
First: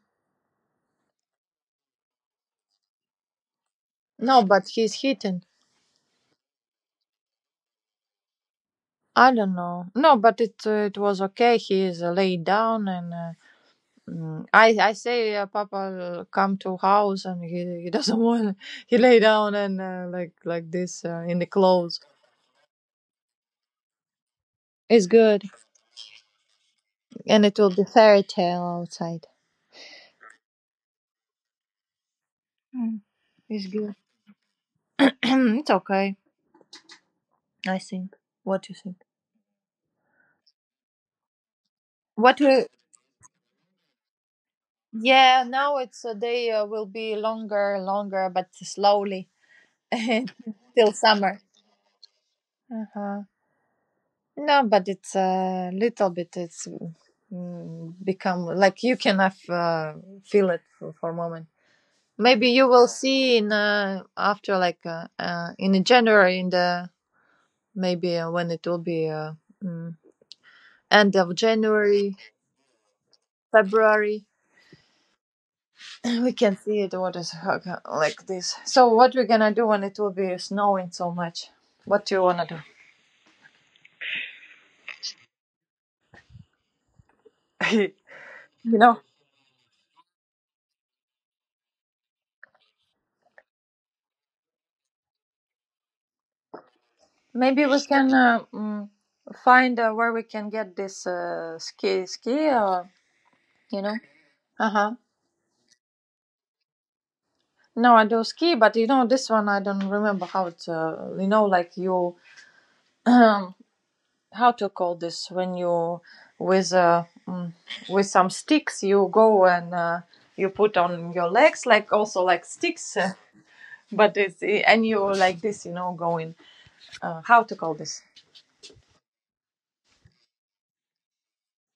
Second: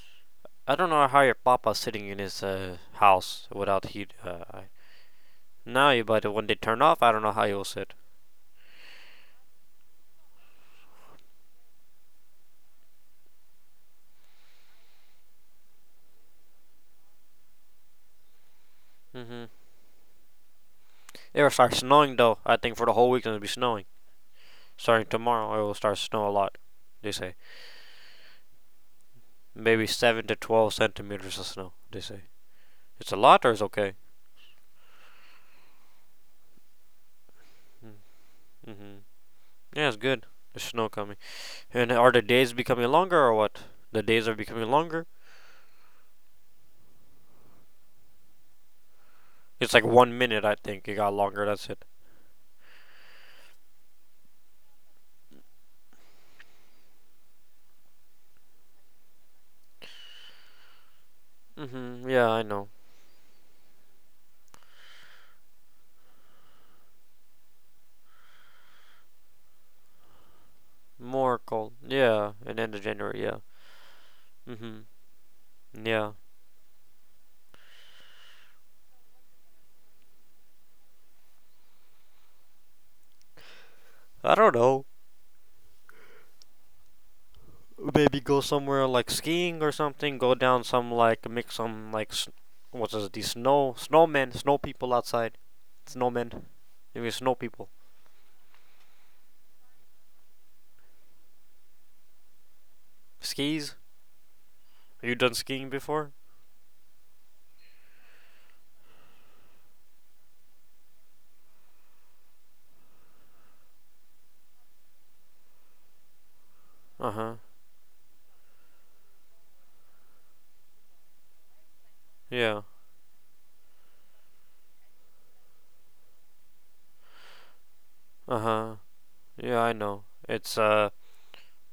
I don't know how your papa's sitting in his house without heat.
No, but he's hitting.
Now you but when they turn off, I don't know how you'll sit.
I don't know. No, but it was okay. He is laid down, and I say, Papa, come to house, and he doesn't want. He lay
Hmm.
down and like this in
It
the
will start
clothes.
snowing though. I think for the whole week it'll be snowing.
It's
Starting
good,
tomorrow, it will start snow a lot. They say.
and it will be fairy tale outside.
Maybe 7 to 12 centimeters of snow. They say
Mm,
it's a lot or it's
it's
okay.
good. It's okay, I think. What do you
Mm-hmm.
think?
Yeah, it's good. There's snow coming. And are the
What?
days becoming longer or what? The days are becoming longer.
Yeah. Now it's a day will be longer, longer, but slowly
It's like 1 minute, I think.
till
It got
summer.
longer. That's it.
Uh huh. No, but it's a little bit. It's, become like you can have, feel it for a moment.
Mm-hmm. Yeah, I
Maybe you
know.
will see in, after, like, in January, in the, maybe when it will be mm, end of
More cold.
January,
Yeah, and end of January. Yeah.
February.
Mm-hmm. Yeah.
We can see it. What is like this? So what we're gonna do when it will be snowing so much? What do you wanna do?
I don't know.
You
Maybe go somewhere
know?
like skiing or something. Go down some like make some like what's this? These snowmen, snow people outside. Snowmen. Maybe snow
Maybe
people.
we can find where we can get this
Skis?
you know. Uh huh.
Have you done skiing before?
No, I do ski, but you know, this one I don't remember how it, you know, like you, how to call this when you, with
Uh huh.
with some sticks, you go, and you put on your legs, like also like
Yeah.
sticks, but it's, and you, like this, you know, going, how to call this?
Uh huh. Yeah, I know. It's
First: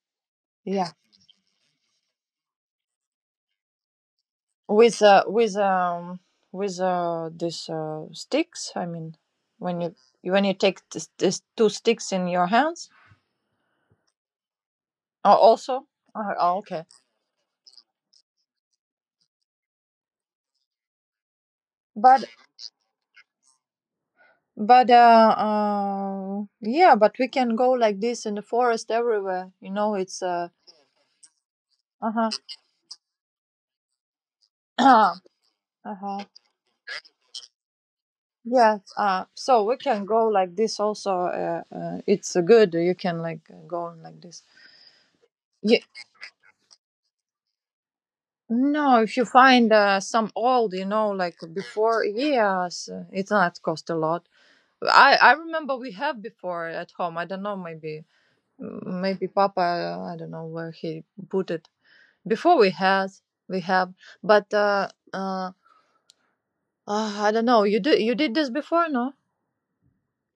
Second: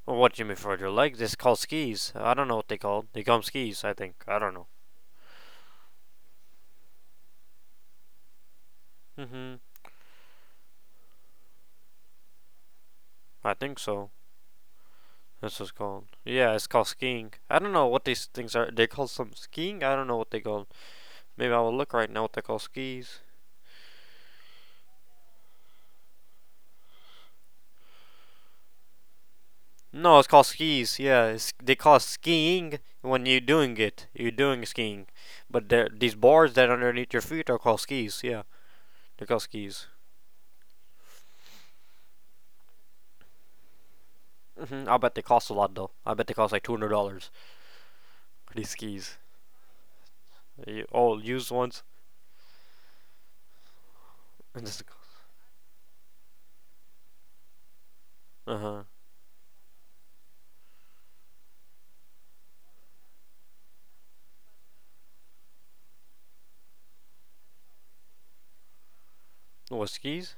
well, what do you mean for
Yeah.
your legs? It's called skis. I don't know what they called. They call 'em skis, I think. I don't know.
With uh, with um with this sticks. I mean,
Mm-hmm.
when you when you take this two sticks in your hands.
I think so.
Oh,
That's what's
also.
called. Yeah,
Oh,
it's
okay.
called skiing. I don't know what these things are. They call some skiing. I don't know what they call 'em. Maybe I will look right now
But
what they call skis.
but yeah. But we can go like this in the forest everywhere. You know,
No,
it's
it's called skis. Yeah, it's, they call it
uh huh.
skiing when you're doing it. You're doing skiing,
Uh
but these
huh.
boards that are underneath your feet are called skis. Yeah,
Yeah.
they're called
So we
skis.
can go like this also. It's good. You can, like, go like this.
Hmm. I bet they cost a lot
Yeah.
though. I bet they cost like $200. These
No, if
skis,
you find some old, you
You-
know,
oh,
like
used ones.
before, yes, it's not cost a lot.
Uh
I remember we have before at home. I don't know, maybe,
huh.
maybe Papa, I don't know where he put it. Before we had, we have, but uh, I don't know. You did this before, no?
What skis?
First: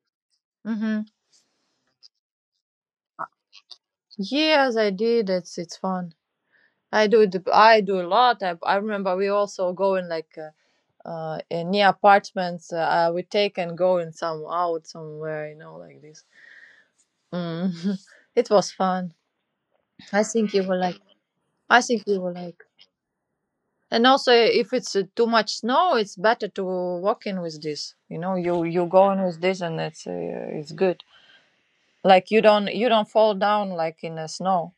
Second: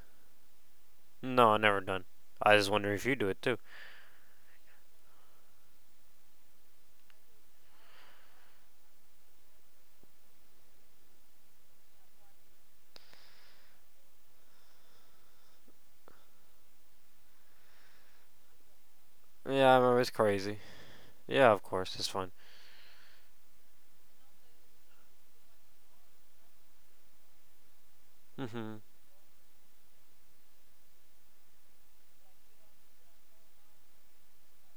Mm-hmm.
No, I never done. I just wonder if you do it too.
Yes, I did. It's fun. I do it. I do a lot. I remember we also go in, like, near apartments. I would take and go in some out somewhere, you know, like this. Mm. It was fun.
Yeah, I remember it's
I think
crazy.
you will like.
Yeah, of
I
course,
think
it's
you
fun.
will like. And also, if it's too much snow, it's better to walk in with this. You know, you
Mhm.
you go in with this, and it's good. Like you don't fall down like in the snow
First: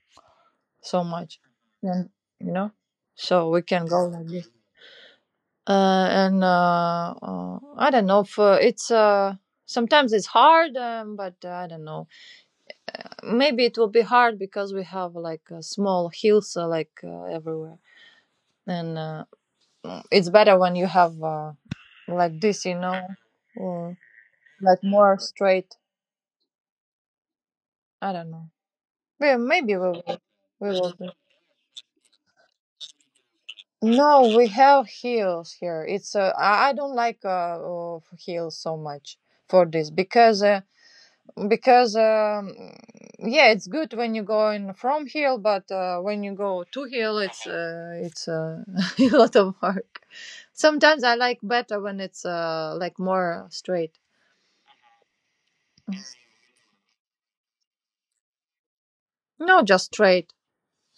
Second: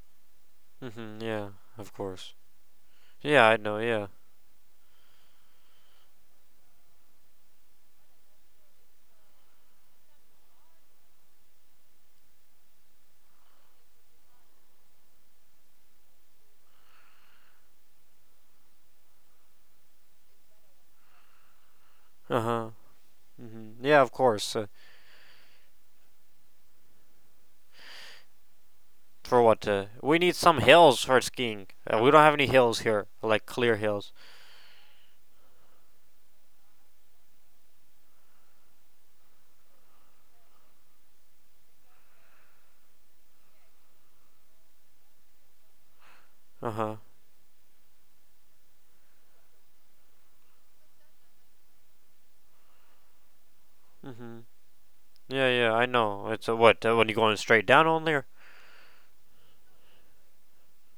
so
Mhm.
much.
Yeah, of
Yeah.
course.
You know,
Yeah,
so
I
we
know.
can go
Yeah.
like this. And I don't know if it's sometimes it's hard, but I don't know. Maybe it will be hard because we have like small hills, like everywhere, and it's better when you have,
Uh
like this,
huh.
you know,
Mhm.
or
Yeah, of course.
like more straight. I don't know. Well,
For what?
maybe we
We
will.
need some
We will
hills
do.
for skiing. We don't have any hills here, like clear hills.
No, we have hills here. It's I don't like hills so much for this, because. Because yeah, it's good when you're going from hill, but when you go
Uh
to
huh.
hill, it's a lot of work. Sometimes I like better when it's like more straight.
Mhm. Yeah, yeah, I know. It's what when you going straight down only, or
No, just straight.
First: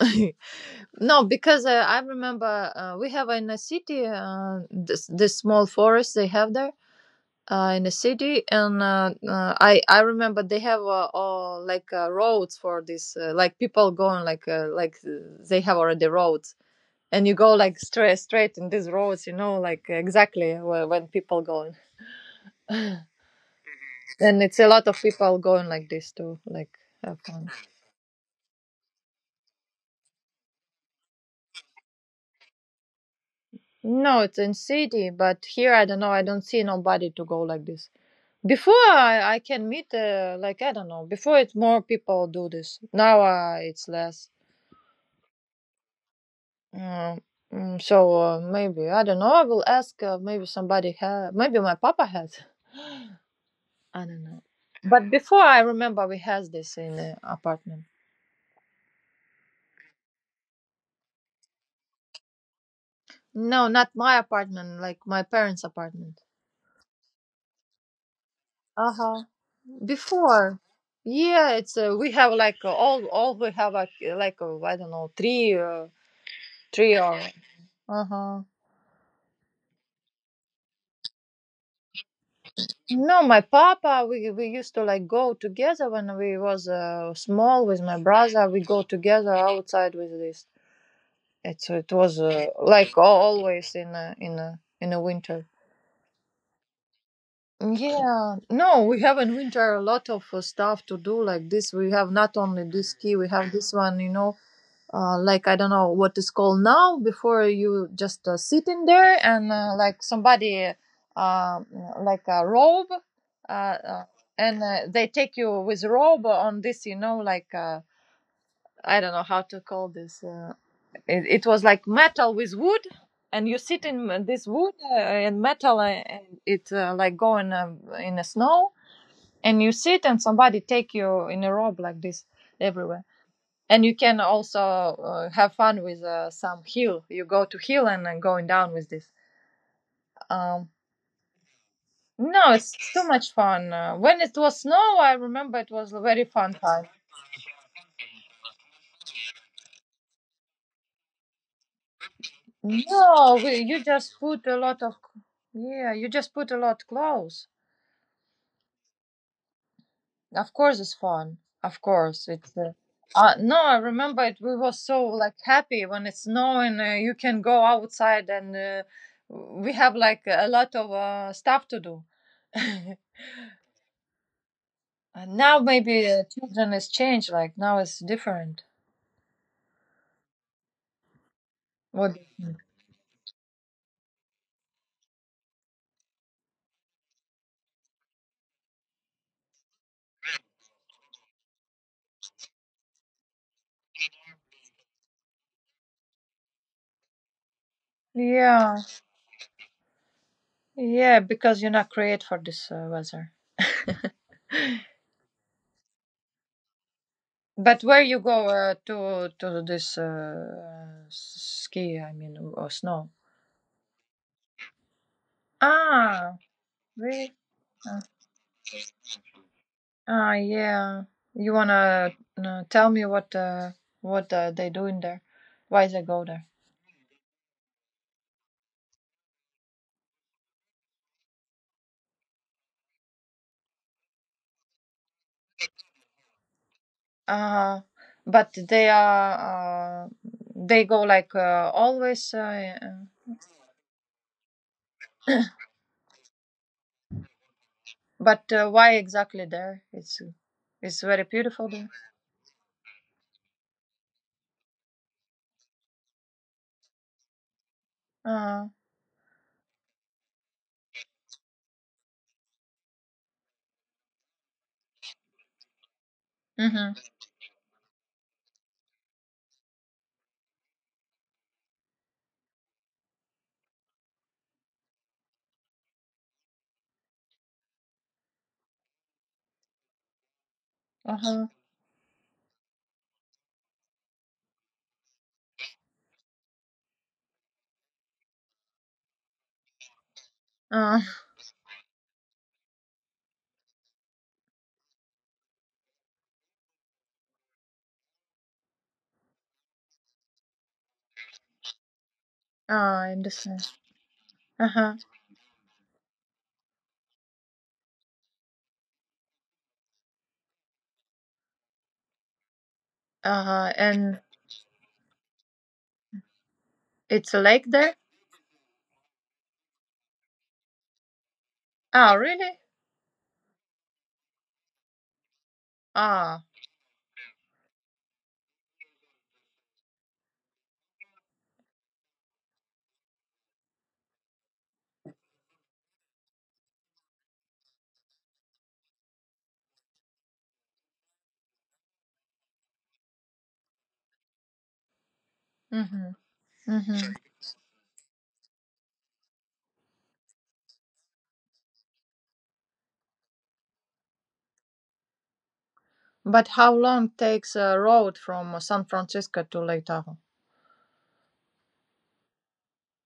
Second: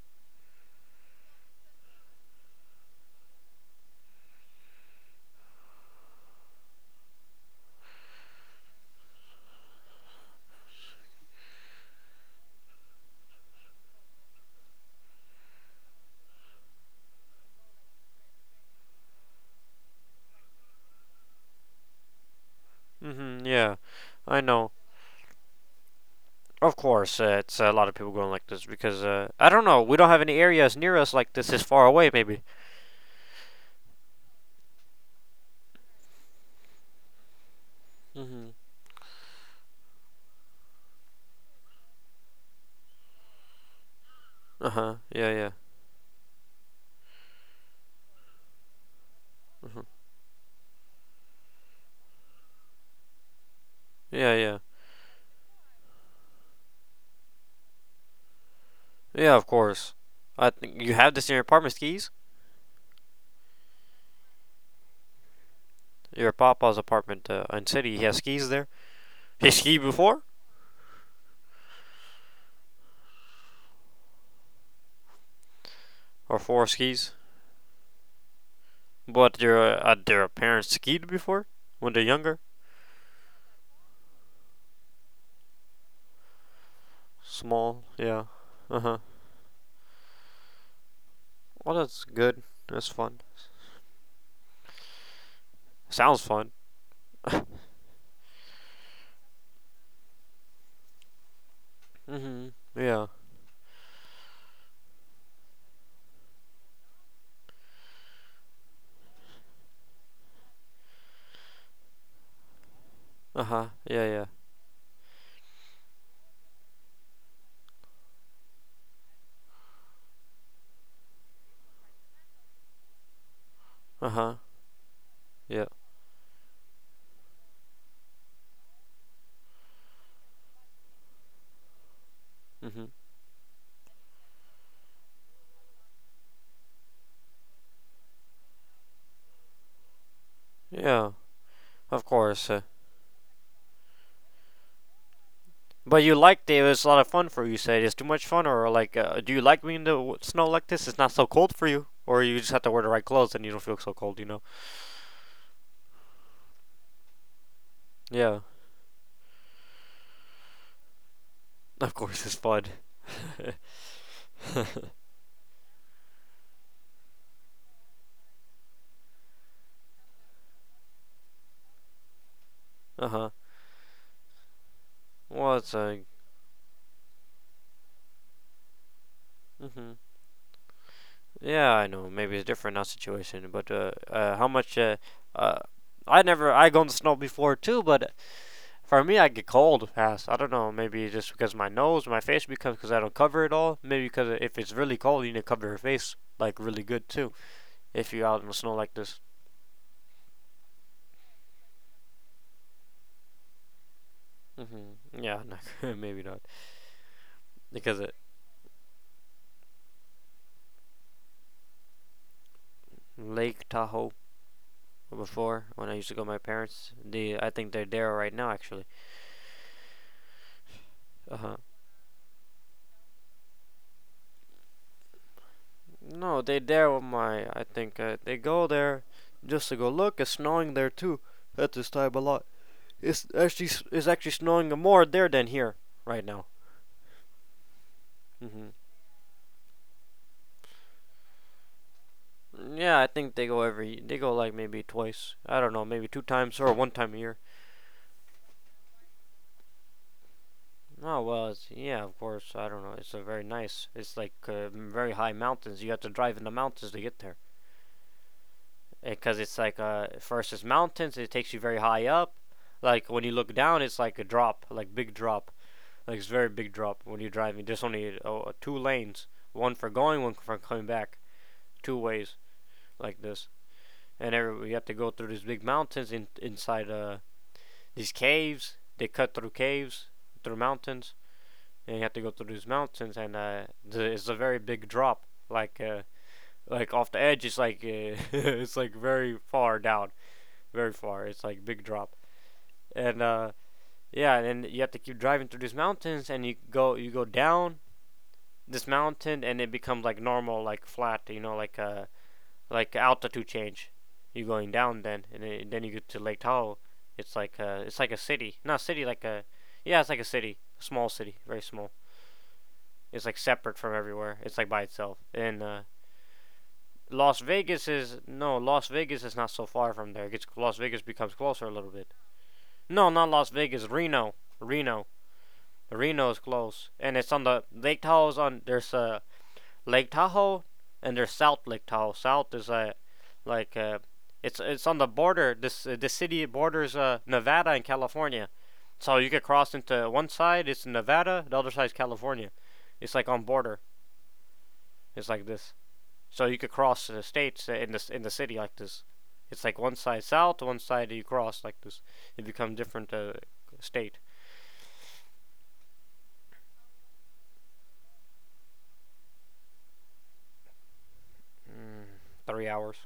No, because I remember, we have in a city, this small forest they have there, in a city. And I remember they have, all, like roads for this, like people going like they have already roads. And you go like straight in these roads, you know, like exactly where, when people going.
Mm-hmm, yeah,
And
I
it's a
know.
lot of people going like this too, like
Of
have
course,
fun.
it's a lot of people going like this because I don't know. We don't have any areas near us like this is far away, maybe.
No, it's in city, but here I don't know, I don't see nobody to go like this
Mm-hmm.
before. I can meet, like I don't know, before it's more people do this, now it's less.
Uh huh. Yeah, yeah.
Mm, mm, so maybe I don't know, I will
Hmm.
ask, maybe somebody maybe my papa has. I don't
Yeah,
know,
yeah.
but before I remember we has this in the apartment.
Yeah, of course. I think you have this in your apartment skis.
No, not my apartment, like my parents' apartment.
Your papa's apartment in city. He has skis there.
Uh huh.
He skied before
Before, yeah, it's we have like all we have like I don't know, three,
or four
three
skis.
or uh huh.
But your their parents skied before when they're younger.
No, my papa, we used to like go together when we was small with
Small.
my
Yeah.
brother. We
Uh
go
huh.
together outside with this. It's
Well,
it
that's
was
good. That's
like
fun.
always in a winter.
Sounds fun.
Yeah, no, we have in winter a lot of stuff to do like this. We have not
Mm-hmm.
only this
Yeah.
ski, we have this one, you know, like I don't know what it's called now. Before you just sit in there and like somebody, uh, like a robe,
Uh
uh,
huh.
uh,
Yeah, yeah.
and they take you with robe on this, you know, like I don't know how to call this. It was like metal with wood, and you sit
Uh
in
huh.
this wood and
Yeah.
metal, and it like going in the snow, and you sit and somebody take you in a robe like this
Mhm.
everywhere. And you can also have fun with some hill, you go to hill and then going down with this. um,
Yeah. Of course.
no, it's too much fun when it was snow. I remember it was a
But you
very
liked
fun
it. It was a
time.
lot of fun for you. You said it's too much fun, or like, do you like being in the snow like this? It's not so cold for you, or you just have to wear the right clothes
No,
and
we,
you don't feel
you
so
just
cold. You know.
put a lot of, yeah, you just put a lot clothes.
Yeah.
Of course, it's fun. Of
Of course,
course,
it's
it's.
fun.
No, I remember it. We
Uh
were so like happy when it's snowing. You can go outside, and we have like a lot of stuff to do.
huh.
And
Well,
now
it's
maybe children has changed. Like now it's different.
Mhm. Yeah, I know.
What? Do
Maybe
you
it's
think?
different now situation, but how much uh, I never I go to snow before too, but for me, I get cold fast. I don't know. Maybe just because my nose, my face, because I don't cover it all. Maybe because if it's really cold, you need to cover your face like really good too. If you're out in the snow
Yeah,
like this.
yeah, because you're not created for this weather.
Hmm. Yeah, no, maybe not.
But
Because
where
at
you go, to this, ski? I mean, or snow?
Lake Tahoe before, when I used to go with
Ah,
my parents,
really?
they I think they're there right now actually.
Ah, yeah.
Uh
You
huh.
wanna tell me what, what they do in there? Why they go
No,
there?
they are there with my. I think they go there just to go look. It's snowing there too at this time a lot. It's actually snowing more there than here right now.
Uh, but
Hmm.
they are they go like always.
Yeah, I think they go every. They go like maybe twice. I don't know, maybe two times or one time a year.
But why exactly there? It's
Oh
very
well,
beautiful
it's,
there.
yeah, of course. I don't know. It's a very nice. It's like very high mountains. You have to drive in the mountains to get there
Uh,
because it's like first it's mountains. It takes you very high up. Like when you look down, it's like a drop, like big drop. Like it's very big
huh,
drop when you're driving. There's only oh, two lanes, one for going, one for coming back, two ways like this. And every, you have to go through these big mountains in, inside these caves. They cut through caves, through mountains,
uh-huh.
and you have to go through these mountains, and it's a very big drop. Like uh, like off the edge, it's like it's like very far down, very
Uh,
far. It's like big drop, and yeah, and you have to keep driving through these mountains, and you go down this mountain, and it becomes like normal, like flat, you know, like
I
altitude
understand.
change. You're going
Uh-huh.
down then, and then you get to Lake Tahoe. It's like a city, not a city, like a yeah, it's like a city, a small city, very small. It's like
Uh-huh.
separate from
And
everywhere. It's like by itself. And
it's
Las
a lake
Vegas
there?
is no, Las Vegas is not so far from there. It gets Las Vegas becomes closer a little bit.
Ah, really?
No, not Las Vegas, Reno, Reno is
Ah.
close, and it's on the Lake Tahoe's on. There's a Lake Tahoe, and there's South Lake Tahoe. South is a, like it's on the border. This the city borders Nevada and California, so you could cross into one side. It's Nevada, the other side's California. It's like on border. It's like this,
Mm-hmm.
so you could cross
Mm-hmm.
the states in the city like this. It's like one side south, one side you cross like this. It becomes different state.
But how long takes a road from San Francisco to Lake Tahoe?
Mm, 3 hours.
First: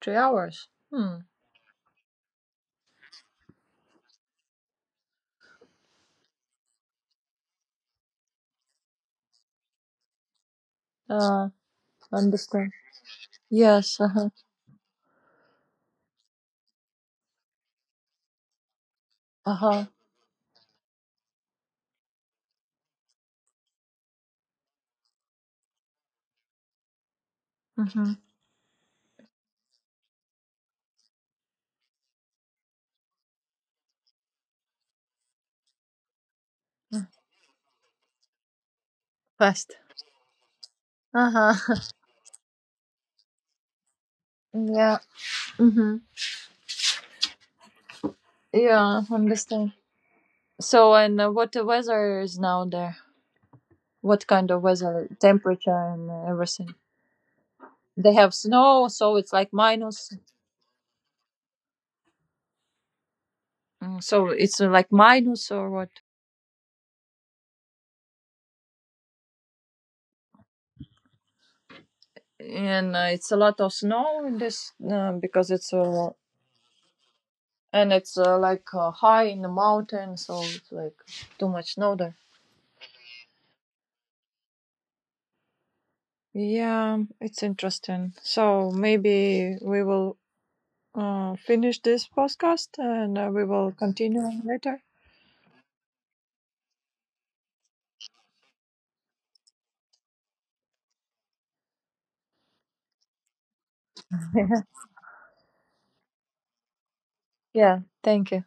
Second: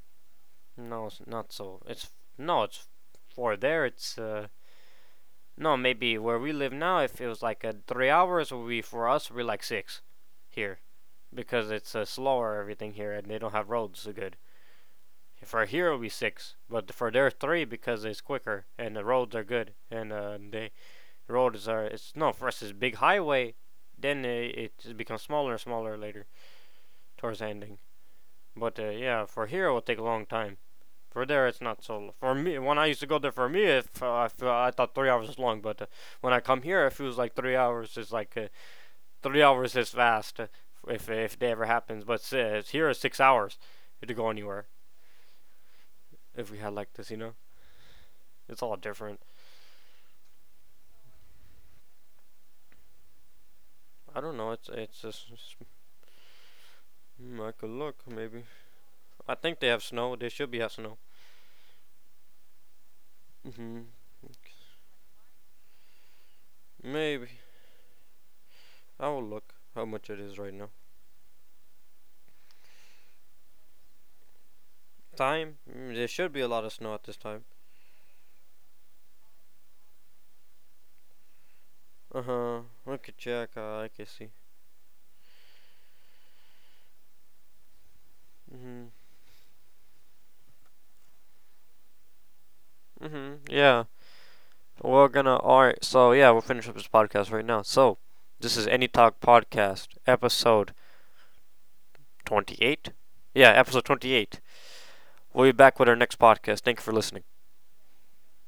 3 hours.
No,
Hmm.
it's not so. It's no, it's for there. It's no, maybe where we live now, if it was like a 3 hours, would be for us We be like 6 here
Uh,
because it's slower
understand.
everything here and they don't have
Yes.
roads
Uh
so
huh.
good. For here it'll be 6, but for there 3 because it's quicker and the roads are
Uh
good
huh.
and the roads are it's no for us it's big highway. Then it becomes smaller and smaller later towards the ending.
Mhm.
But yeah, for here it will take a long time. For there, it's not so. For me, when I used to go there, for me, if I, feel, I thought 3 hours was long, but when I come here, it feels like 3 hours is like 3 hours
Fast.
is fast if
Uh
if that ever
huh.
happens. But here is 6 hours to go anywhere.
Yeah. Mhm.
If we had like this, you know, it's all
Yeah.
different.
Understand. So, and what the weather is now there?
I
What
don't
kind
know.
of
It's it's
weather,
just it's-
temperature, and everything?
hmm, I could look
They have
maybe.
snow, so it's
I
like
think they have
minus.
snow. They should be have snow. Hmm.
Mm, so it's like minus or what?
Maybe I will look how much it is right now.
And it's a lot of snow in this, because
Time?
it's
Mm, there
uh,
should be a lot of snow at this time.
and it's like high in the mountain, so it's like too much snow there.
Uh huh. I could check. I can see.
Yeah, it's interesting. So
Mm-hmm.
maybe we will finish this podcast and we
Mm-hmm.
will
Yeah.
continue later.
We're gonna. All right. So yeah, we'll finish up this podcast right now. So this is Any Talk Podcast, episode 28. Yeah, episode 28. We'll be back with our next podcast. Thank you for listening.
Yeah, thank you.